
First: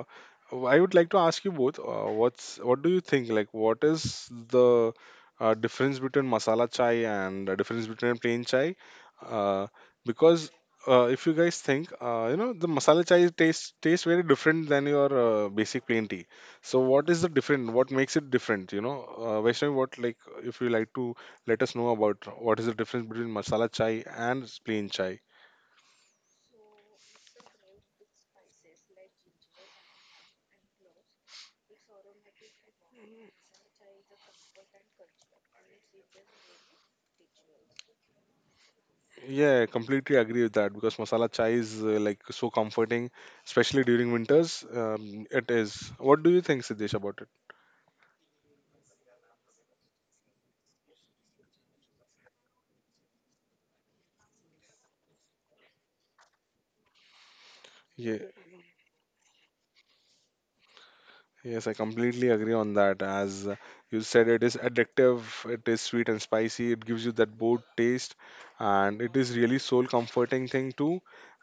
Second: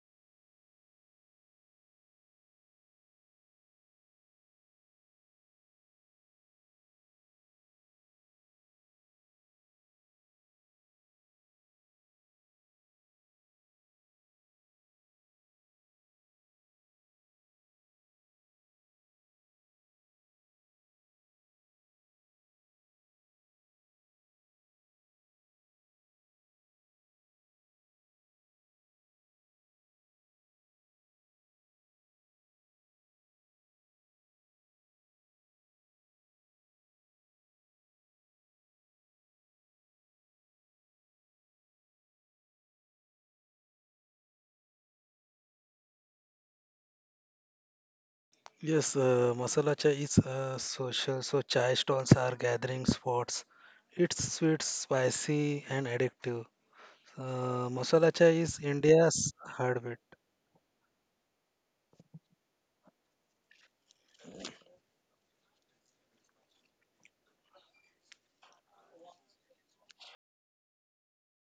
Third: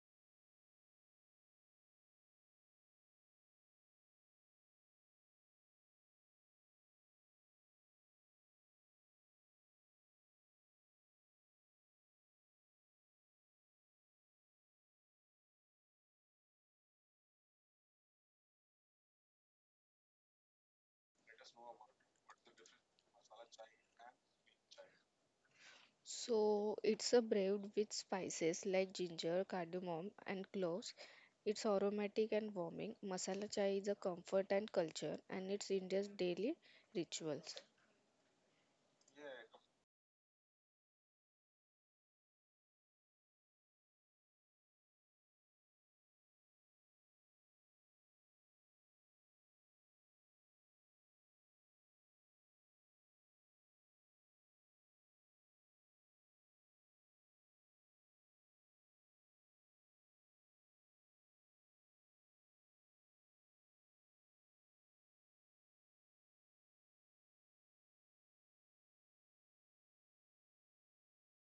Speaker 1: I would like to ask you both. Uh, what do you think? Like, what is the difference between masala chai and the difference between plain chai? Uh, because if you guys think, you know, the masala chai tastes very different than your basic plain tea. So, what is the different? What makes it different? You know, Vaishnavi, what, like, if you like to let us know about what is the difference between masala chai and plain chai.
Speaker 2: So it's a brewed with spices like ginger, cardamom, and cloves. It's aromatic and warming. Masala chai is a comfort and culture, and it's India's daily rituals.
Speaker 1: Yeah, I completely agree with that because masala chai is like so comforting, especially during winters. It is. What do you think, Siddesh, about it?
Speaker 3: Yes, masala chai is social, so chai stalls are gathering spots. It's sweet, spicy, and addictive. Masala
Speaker 1: Yeah.
Speaker 3: chai is India's heartbeat.
Speaker 1: Yes, I completely agree on that. As you said, it is addictive, it is sweet and spicy, it gives you that boat taste, and it is really soul comforting thing too.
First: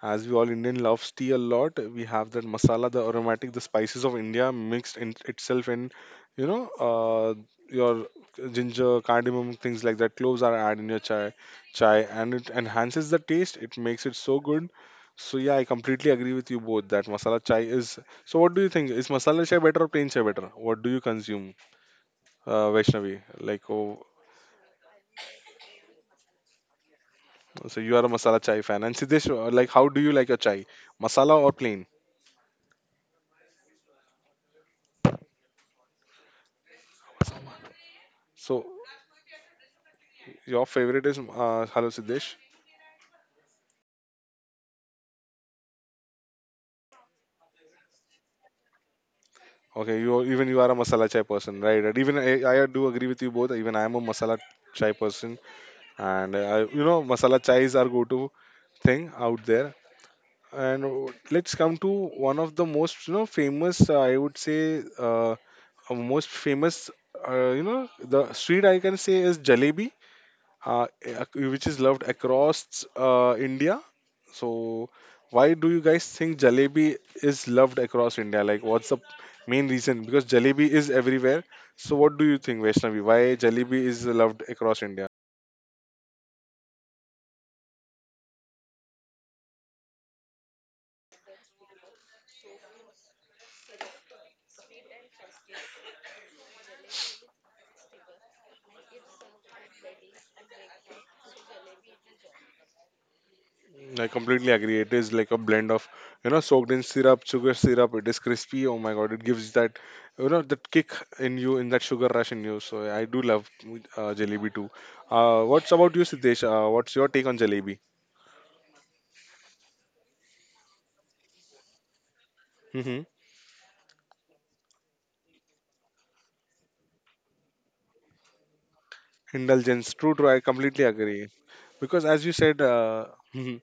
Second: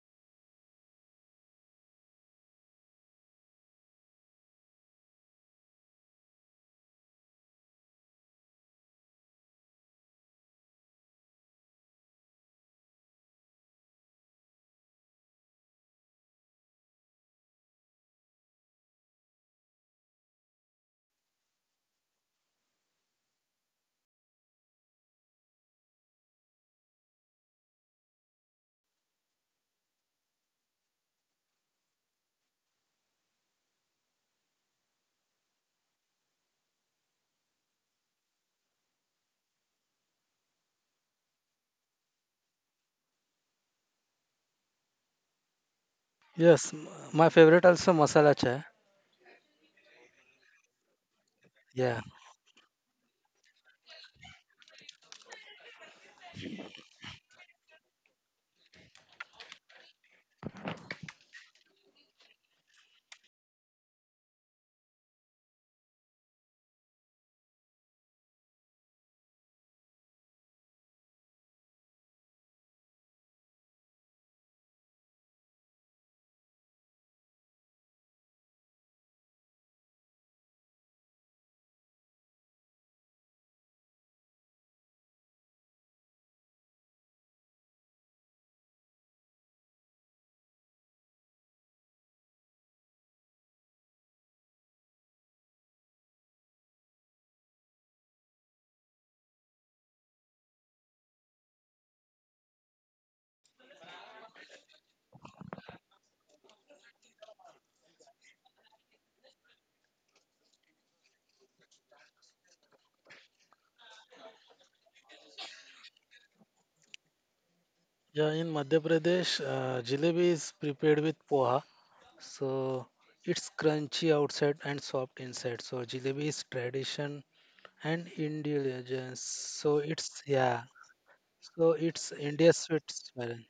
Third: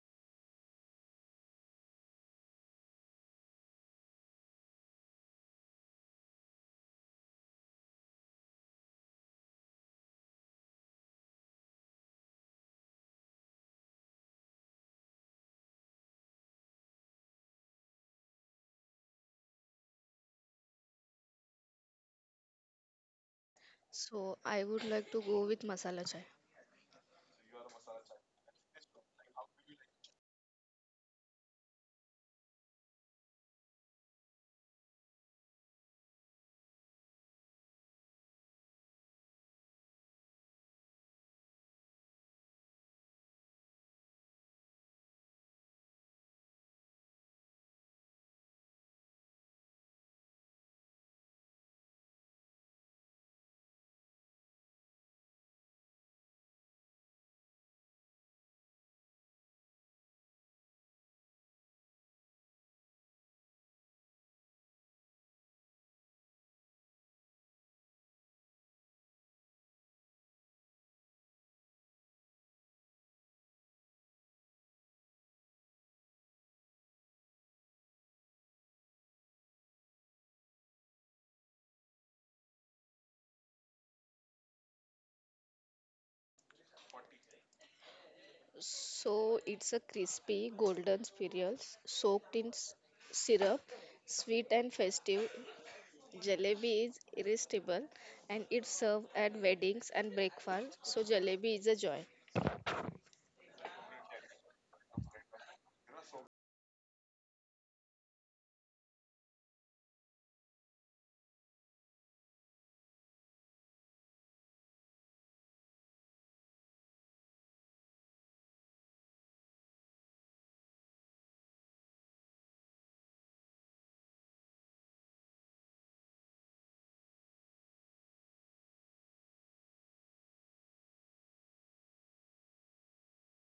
Speaker 1: As we all Indian loves tea a lot, we have that masala, the aromatic, the spices of India mixed in itself in, you know, your ginger, cardamom, things like that. Cloves are added in your chai, and it enhances the taste. It makes it so good. So yeah, I completely agree with you both that masala chai is. So what do you think? Is masala chai better or plain chai better? What do you consume, Vaishnavi? Like, oh,
Speaker 2: So I would like to go with masala chai.
Speaker 1: so you are a masala chai fan. And Siddesh, like, how do you like your chai? Masala or plain? So your favorite is, hello Siddesh.
Speaker 3: Yes, my favorite also masala chai.
Speaker 1: Okay, you are- even you are a masala chai person, right? And
Speaker 3: Yeah.
Speaker 1: I do agree with you both. Even I am a masala chai person, and I, you know, masala chais are go-to thing out there. And let's come to one of the most you know famous, most famous, you know, the street I can say is jalebi, which is loved across India. So, why do you guys think jalebi is loved across India? Like, what's the main reason? Because jalebi is everywhere. So, what do you think, Vaishnavi? Why jalebi is loved across India?
Speaker 2: So it's a crispy golden spirals soaked in syrup, sweet and festive. Jalebi is irresistible, and it's served at weddings and breakfast. So jalebi is a joy.
Speaker 1: I completely agree. It is like a blend of, soaked in syrup, sugar syrup. It is crispy. Oh my god! It gives that, that kick in you, in that sugar rush in you. So yeah, I do love jalebi too. What's about you, Siddesh? What's your take on jalebi?
Speaker 3: Yeah, in Madhya Pradesh, jalebi is prepared with poha. So
Speaker 1: Hmm.
Speaker 3: it's crunchy outside and soft inside. So jalebi is tradition and indulgence. So
Speaker 1: Indulgence. True, true.
Speaker 3: it's
Speaker 1: I
Speaker 3: yeah.
Speaker 1: completely agree.
Speaker 3: So
Speaker 1: Because as
Speaker 3: it's
Speaker 1: you said,
Speaker 3: India's sweet smell.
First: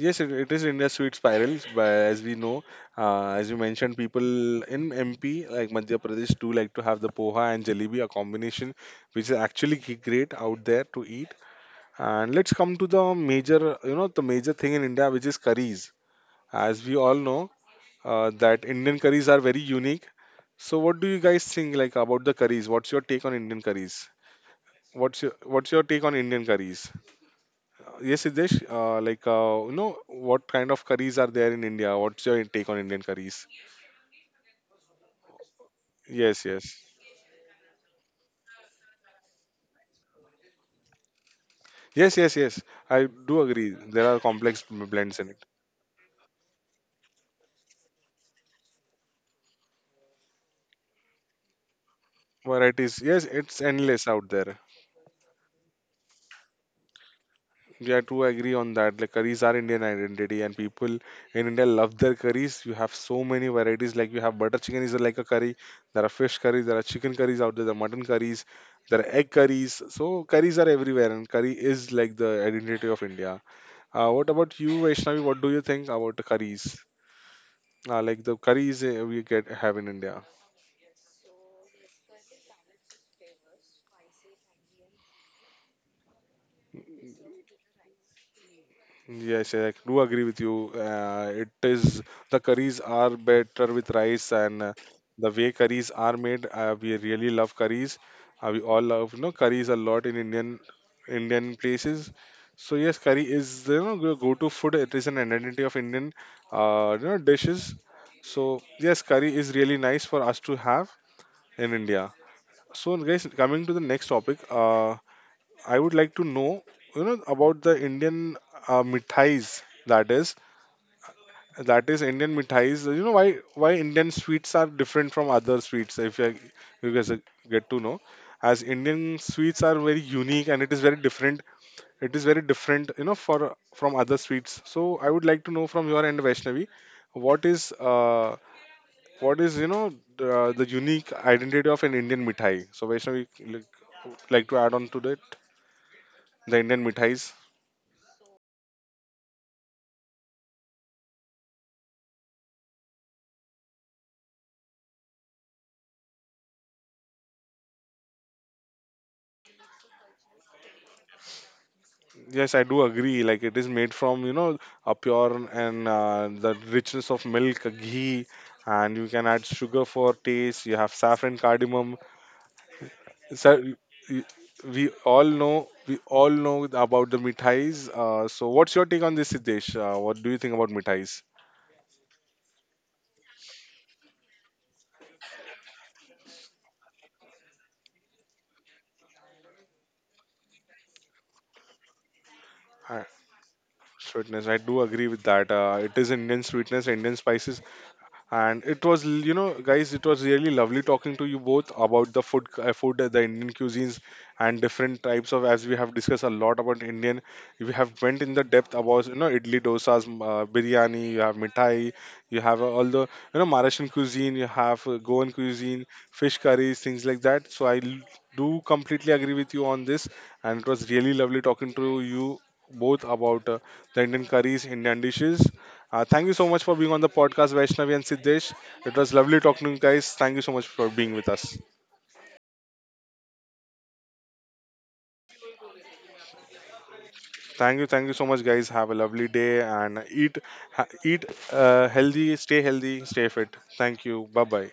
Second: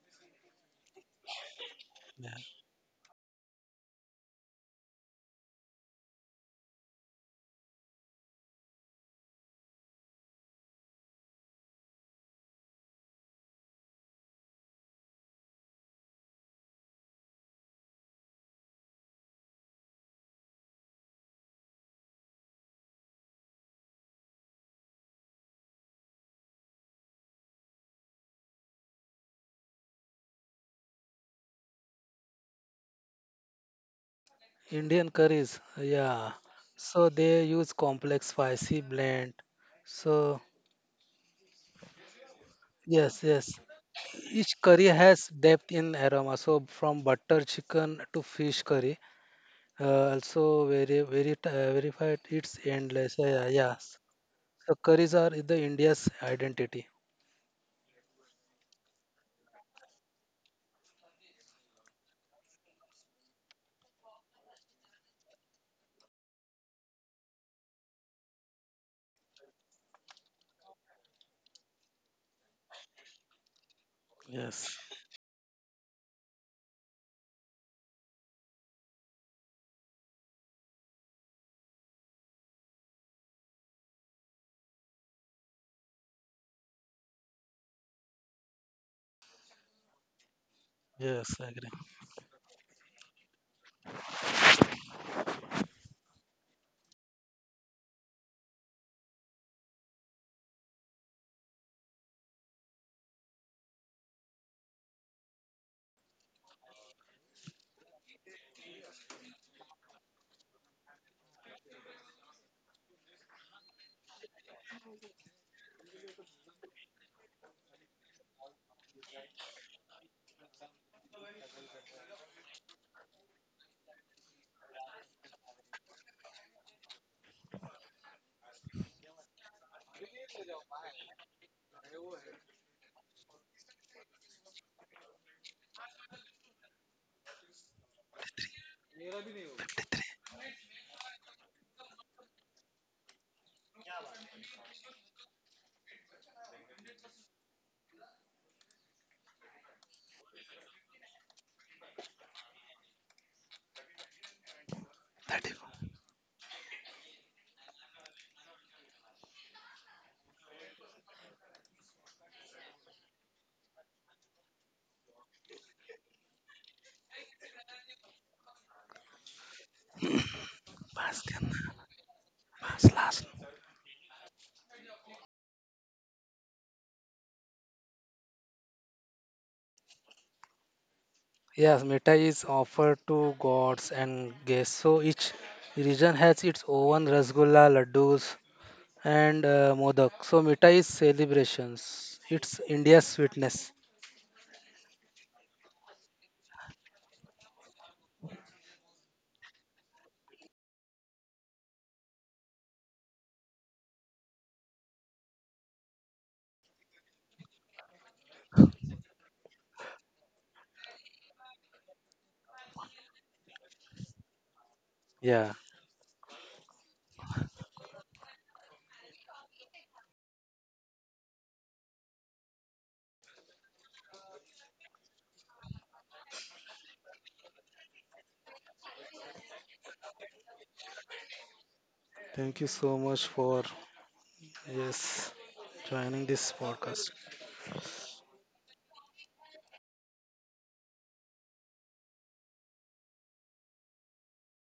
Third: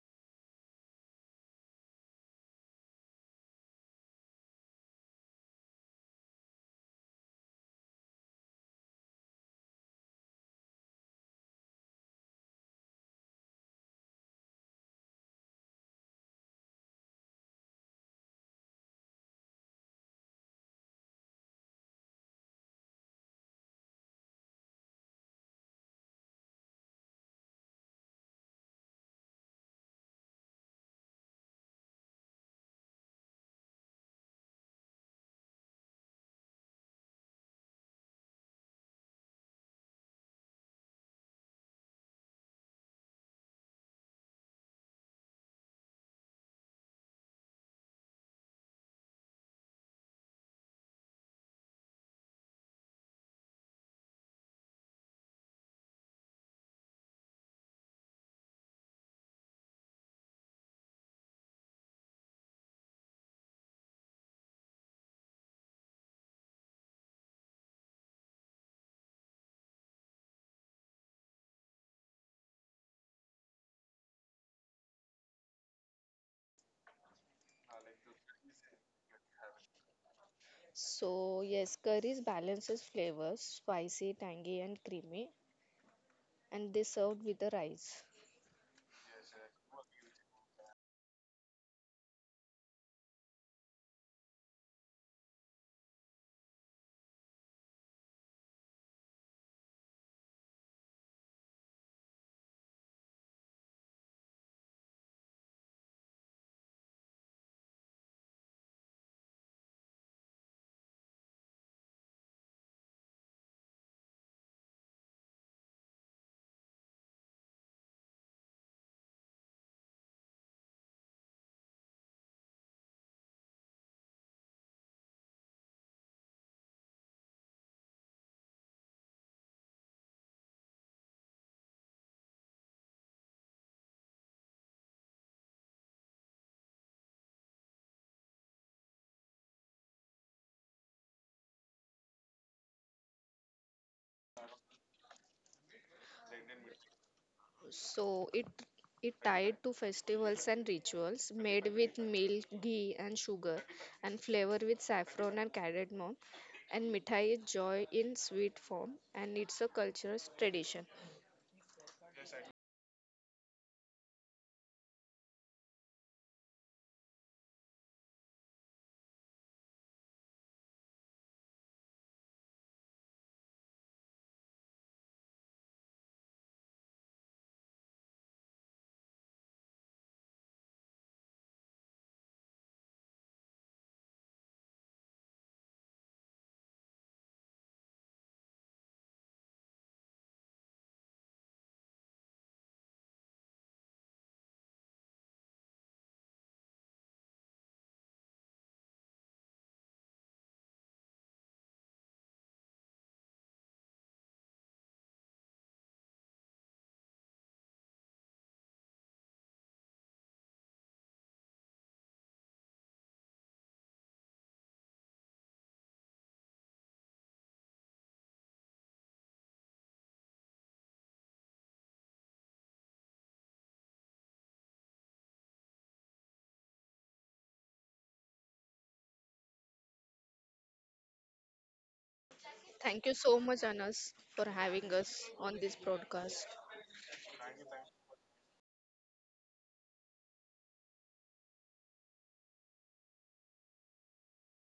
Speaker 1: Yes, it is India's sweet spiral. But as
Speaker 3: Yeah.
Speaker 1: we know, as you mentioned, people in MP like Madhya Pradesh do like to have the poha and jalebi, a combination which is actually great out there to eat. And let's come to the major, the major thing in India, which is curries. As we all know, that Indian curries are very unique. So, what do you guys think like about the curries? What's your take on Indian curries? What's your take on Indian curries? Yes, Siddesh, like, you know, what kind of curries are there in India? What's your take on Indian curries?
Speaker 3: Indian curries, yeah.
Speaker 1: Yes, yes.
Speaker 3: So they use complex spicy blend. So
Speaker 1: Yes, yes, yes. I
Speaker 3: yes,
Speaker 1: do
Speaker 3: yes.
Speaker 1: agree. There are
Speaker 3: Each
Speaker 1: complex
Speaker 3: curry
Speaker 1: blends in
Speaker 3: has
Speaker 1: it.
Speaker 3: depth in aroma. So from butter chicken to fish curry, also very very verified. It's
Speaker 1: Varieties,
Speaker 3: endless.
Speaker 1: yes,
Speaker 3: Yeah,
Speaker 1: it's
Speaker 3: yeah.
Speaker 1: endless out there.
Speaker 3: So curries are the India's identity.
Speaker 1: Yeah, I do agree on that. Like, curries are Indian identity, and people in India love their curries. You have so many varieties. Like, you have butter chicken is like a curry. There are fish curries. There are chicken curries out there. There are mutton curries. There are egg curries. So, curries are everywhere, and curry is like the identity of India. What about you,
Speaker 3: Yes,
Speaker 1: Vaishnavi? What do you think about the curries? Like the curries we get have in India.
Speaker 2: So, yes, curries balances flavors, spicy, tangy, and creamy, and they served with the rice.
Speaker 1: Yes, I do agree with you.
Speaker 3: yes,
Speaker 1: It
Speaker 3: I agree.
Speaker 1: is the curries are better with rice, and the way curries are made, we really love curries. We all love curries a lot in Indian places. So yes, curry is your go-to food. It is an identity of Indian you know dishes. So yes, curry is really nice for us to have in India. So, guys, coming to the next topic, I would like to know, you know, about the Indian mithais. That is Indian mithais. You know why Indian sweets are different from other sweets? If you, you guys get to know, as Indian sweets are very unique and it is very different. It is very different, you know, for from other sweets. So, I would like to know from your end, Vaishnavi, what is uh, what is you know the unique identity of an Indian mithai? So Vaishnavi like to add on to that the Indian mithais.
Speaker 2: So, it tied to festivals and rituals, made with milk, ghee, and sugar, and flavor with saffron
Speaker 3: That
Speaker 2: and
Speaker 3: is
Speaker 2: cardamom. And mithai is joy in sweet form, and it's a cultural tradition.
Speaker 1: Yes, I do agree. Like it is made from you know a pure and the richness of milk, ghee, and you can add sugar for taste. You have saffron,
Speaker 3: Baskin,
Speaker 1: cardamom.
Speaker 3: Last.
Speaker 1: So y- we all know about the mithais. So what's your take on this, Siddesh? What do you think about mithais?
Speaker 3: Yes, mitai is offered to gods and guests. So each region has its own rasgulla, laddus, and modak. So mitai is celebrations. It's
Speaker 1: I-
Speaker 3: India's sweetness.
Speaker 1: Sweetness, I do agree with that. It is Indian sweetness, Indian spices, and it was you know guys it was really lovely talking to you both about the food the Indian cuisines and different types of as we have discussed a lot about Indian we have went in the depth about you know idli dosas biryani you have mithai you have all the you know Mauritian cuisine, you have Goan
Speaker 3: Yeah.
Speaker 1: cuisine, fish curries, things like that. So do completely agree with you on this, and it was really lovely talking to you both about the Indian curries, Indian dishes. Thank you so much for being on the podcast, Vaishnavi and Siddesh. It was lovely talking to you guys. Thank you so much for being with us.
Speaker 3: Thank you so
Speaker 2: Thank you
Speaker 3: much
Speaker 2: so much,
Speaker 3: for
Speaker 2: Anas, for having us
Speaker 3: yes
Speaker 2: on this
Speaker 3: joining
Speaker 2: broadcast.
Speaker 3: this podcast.
Speaker 1: Thank you so much, guys. Have a lovely day and eat, eat healthy, stay fit. Thank you. Bye bye.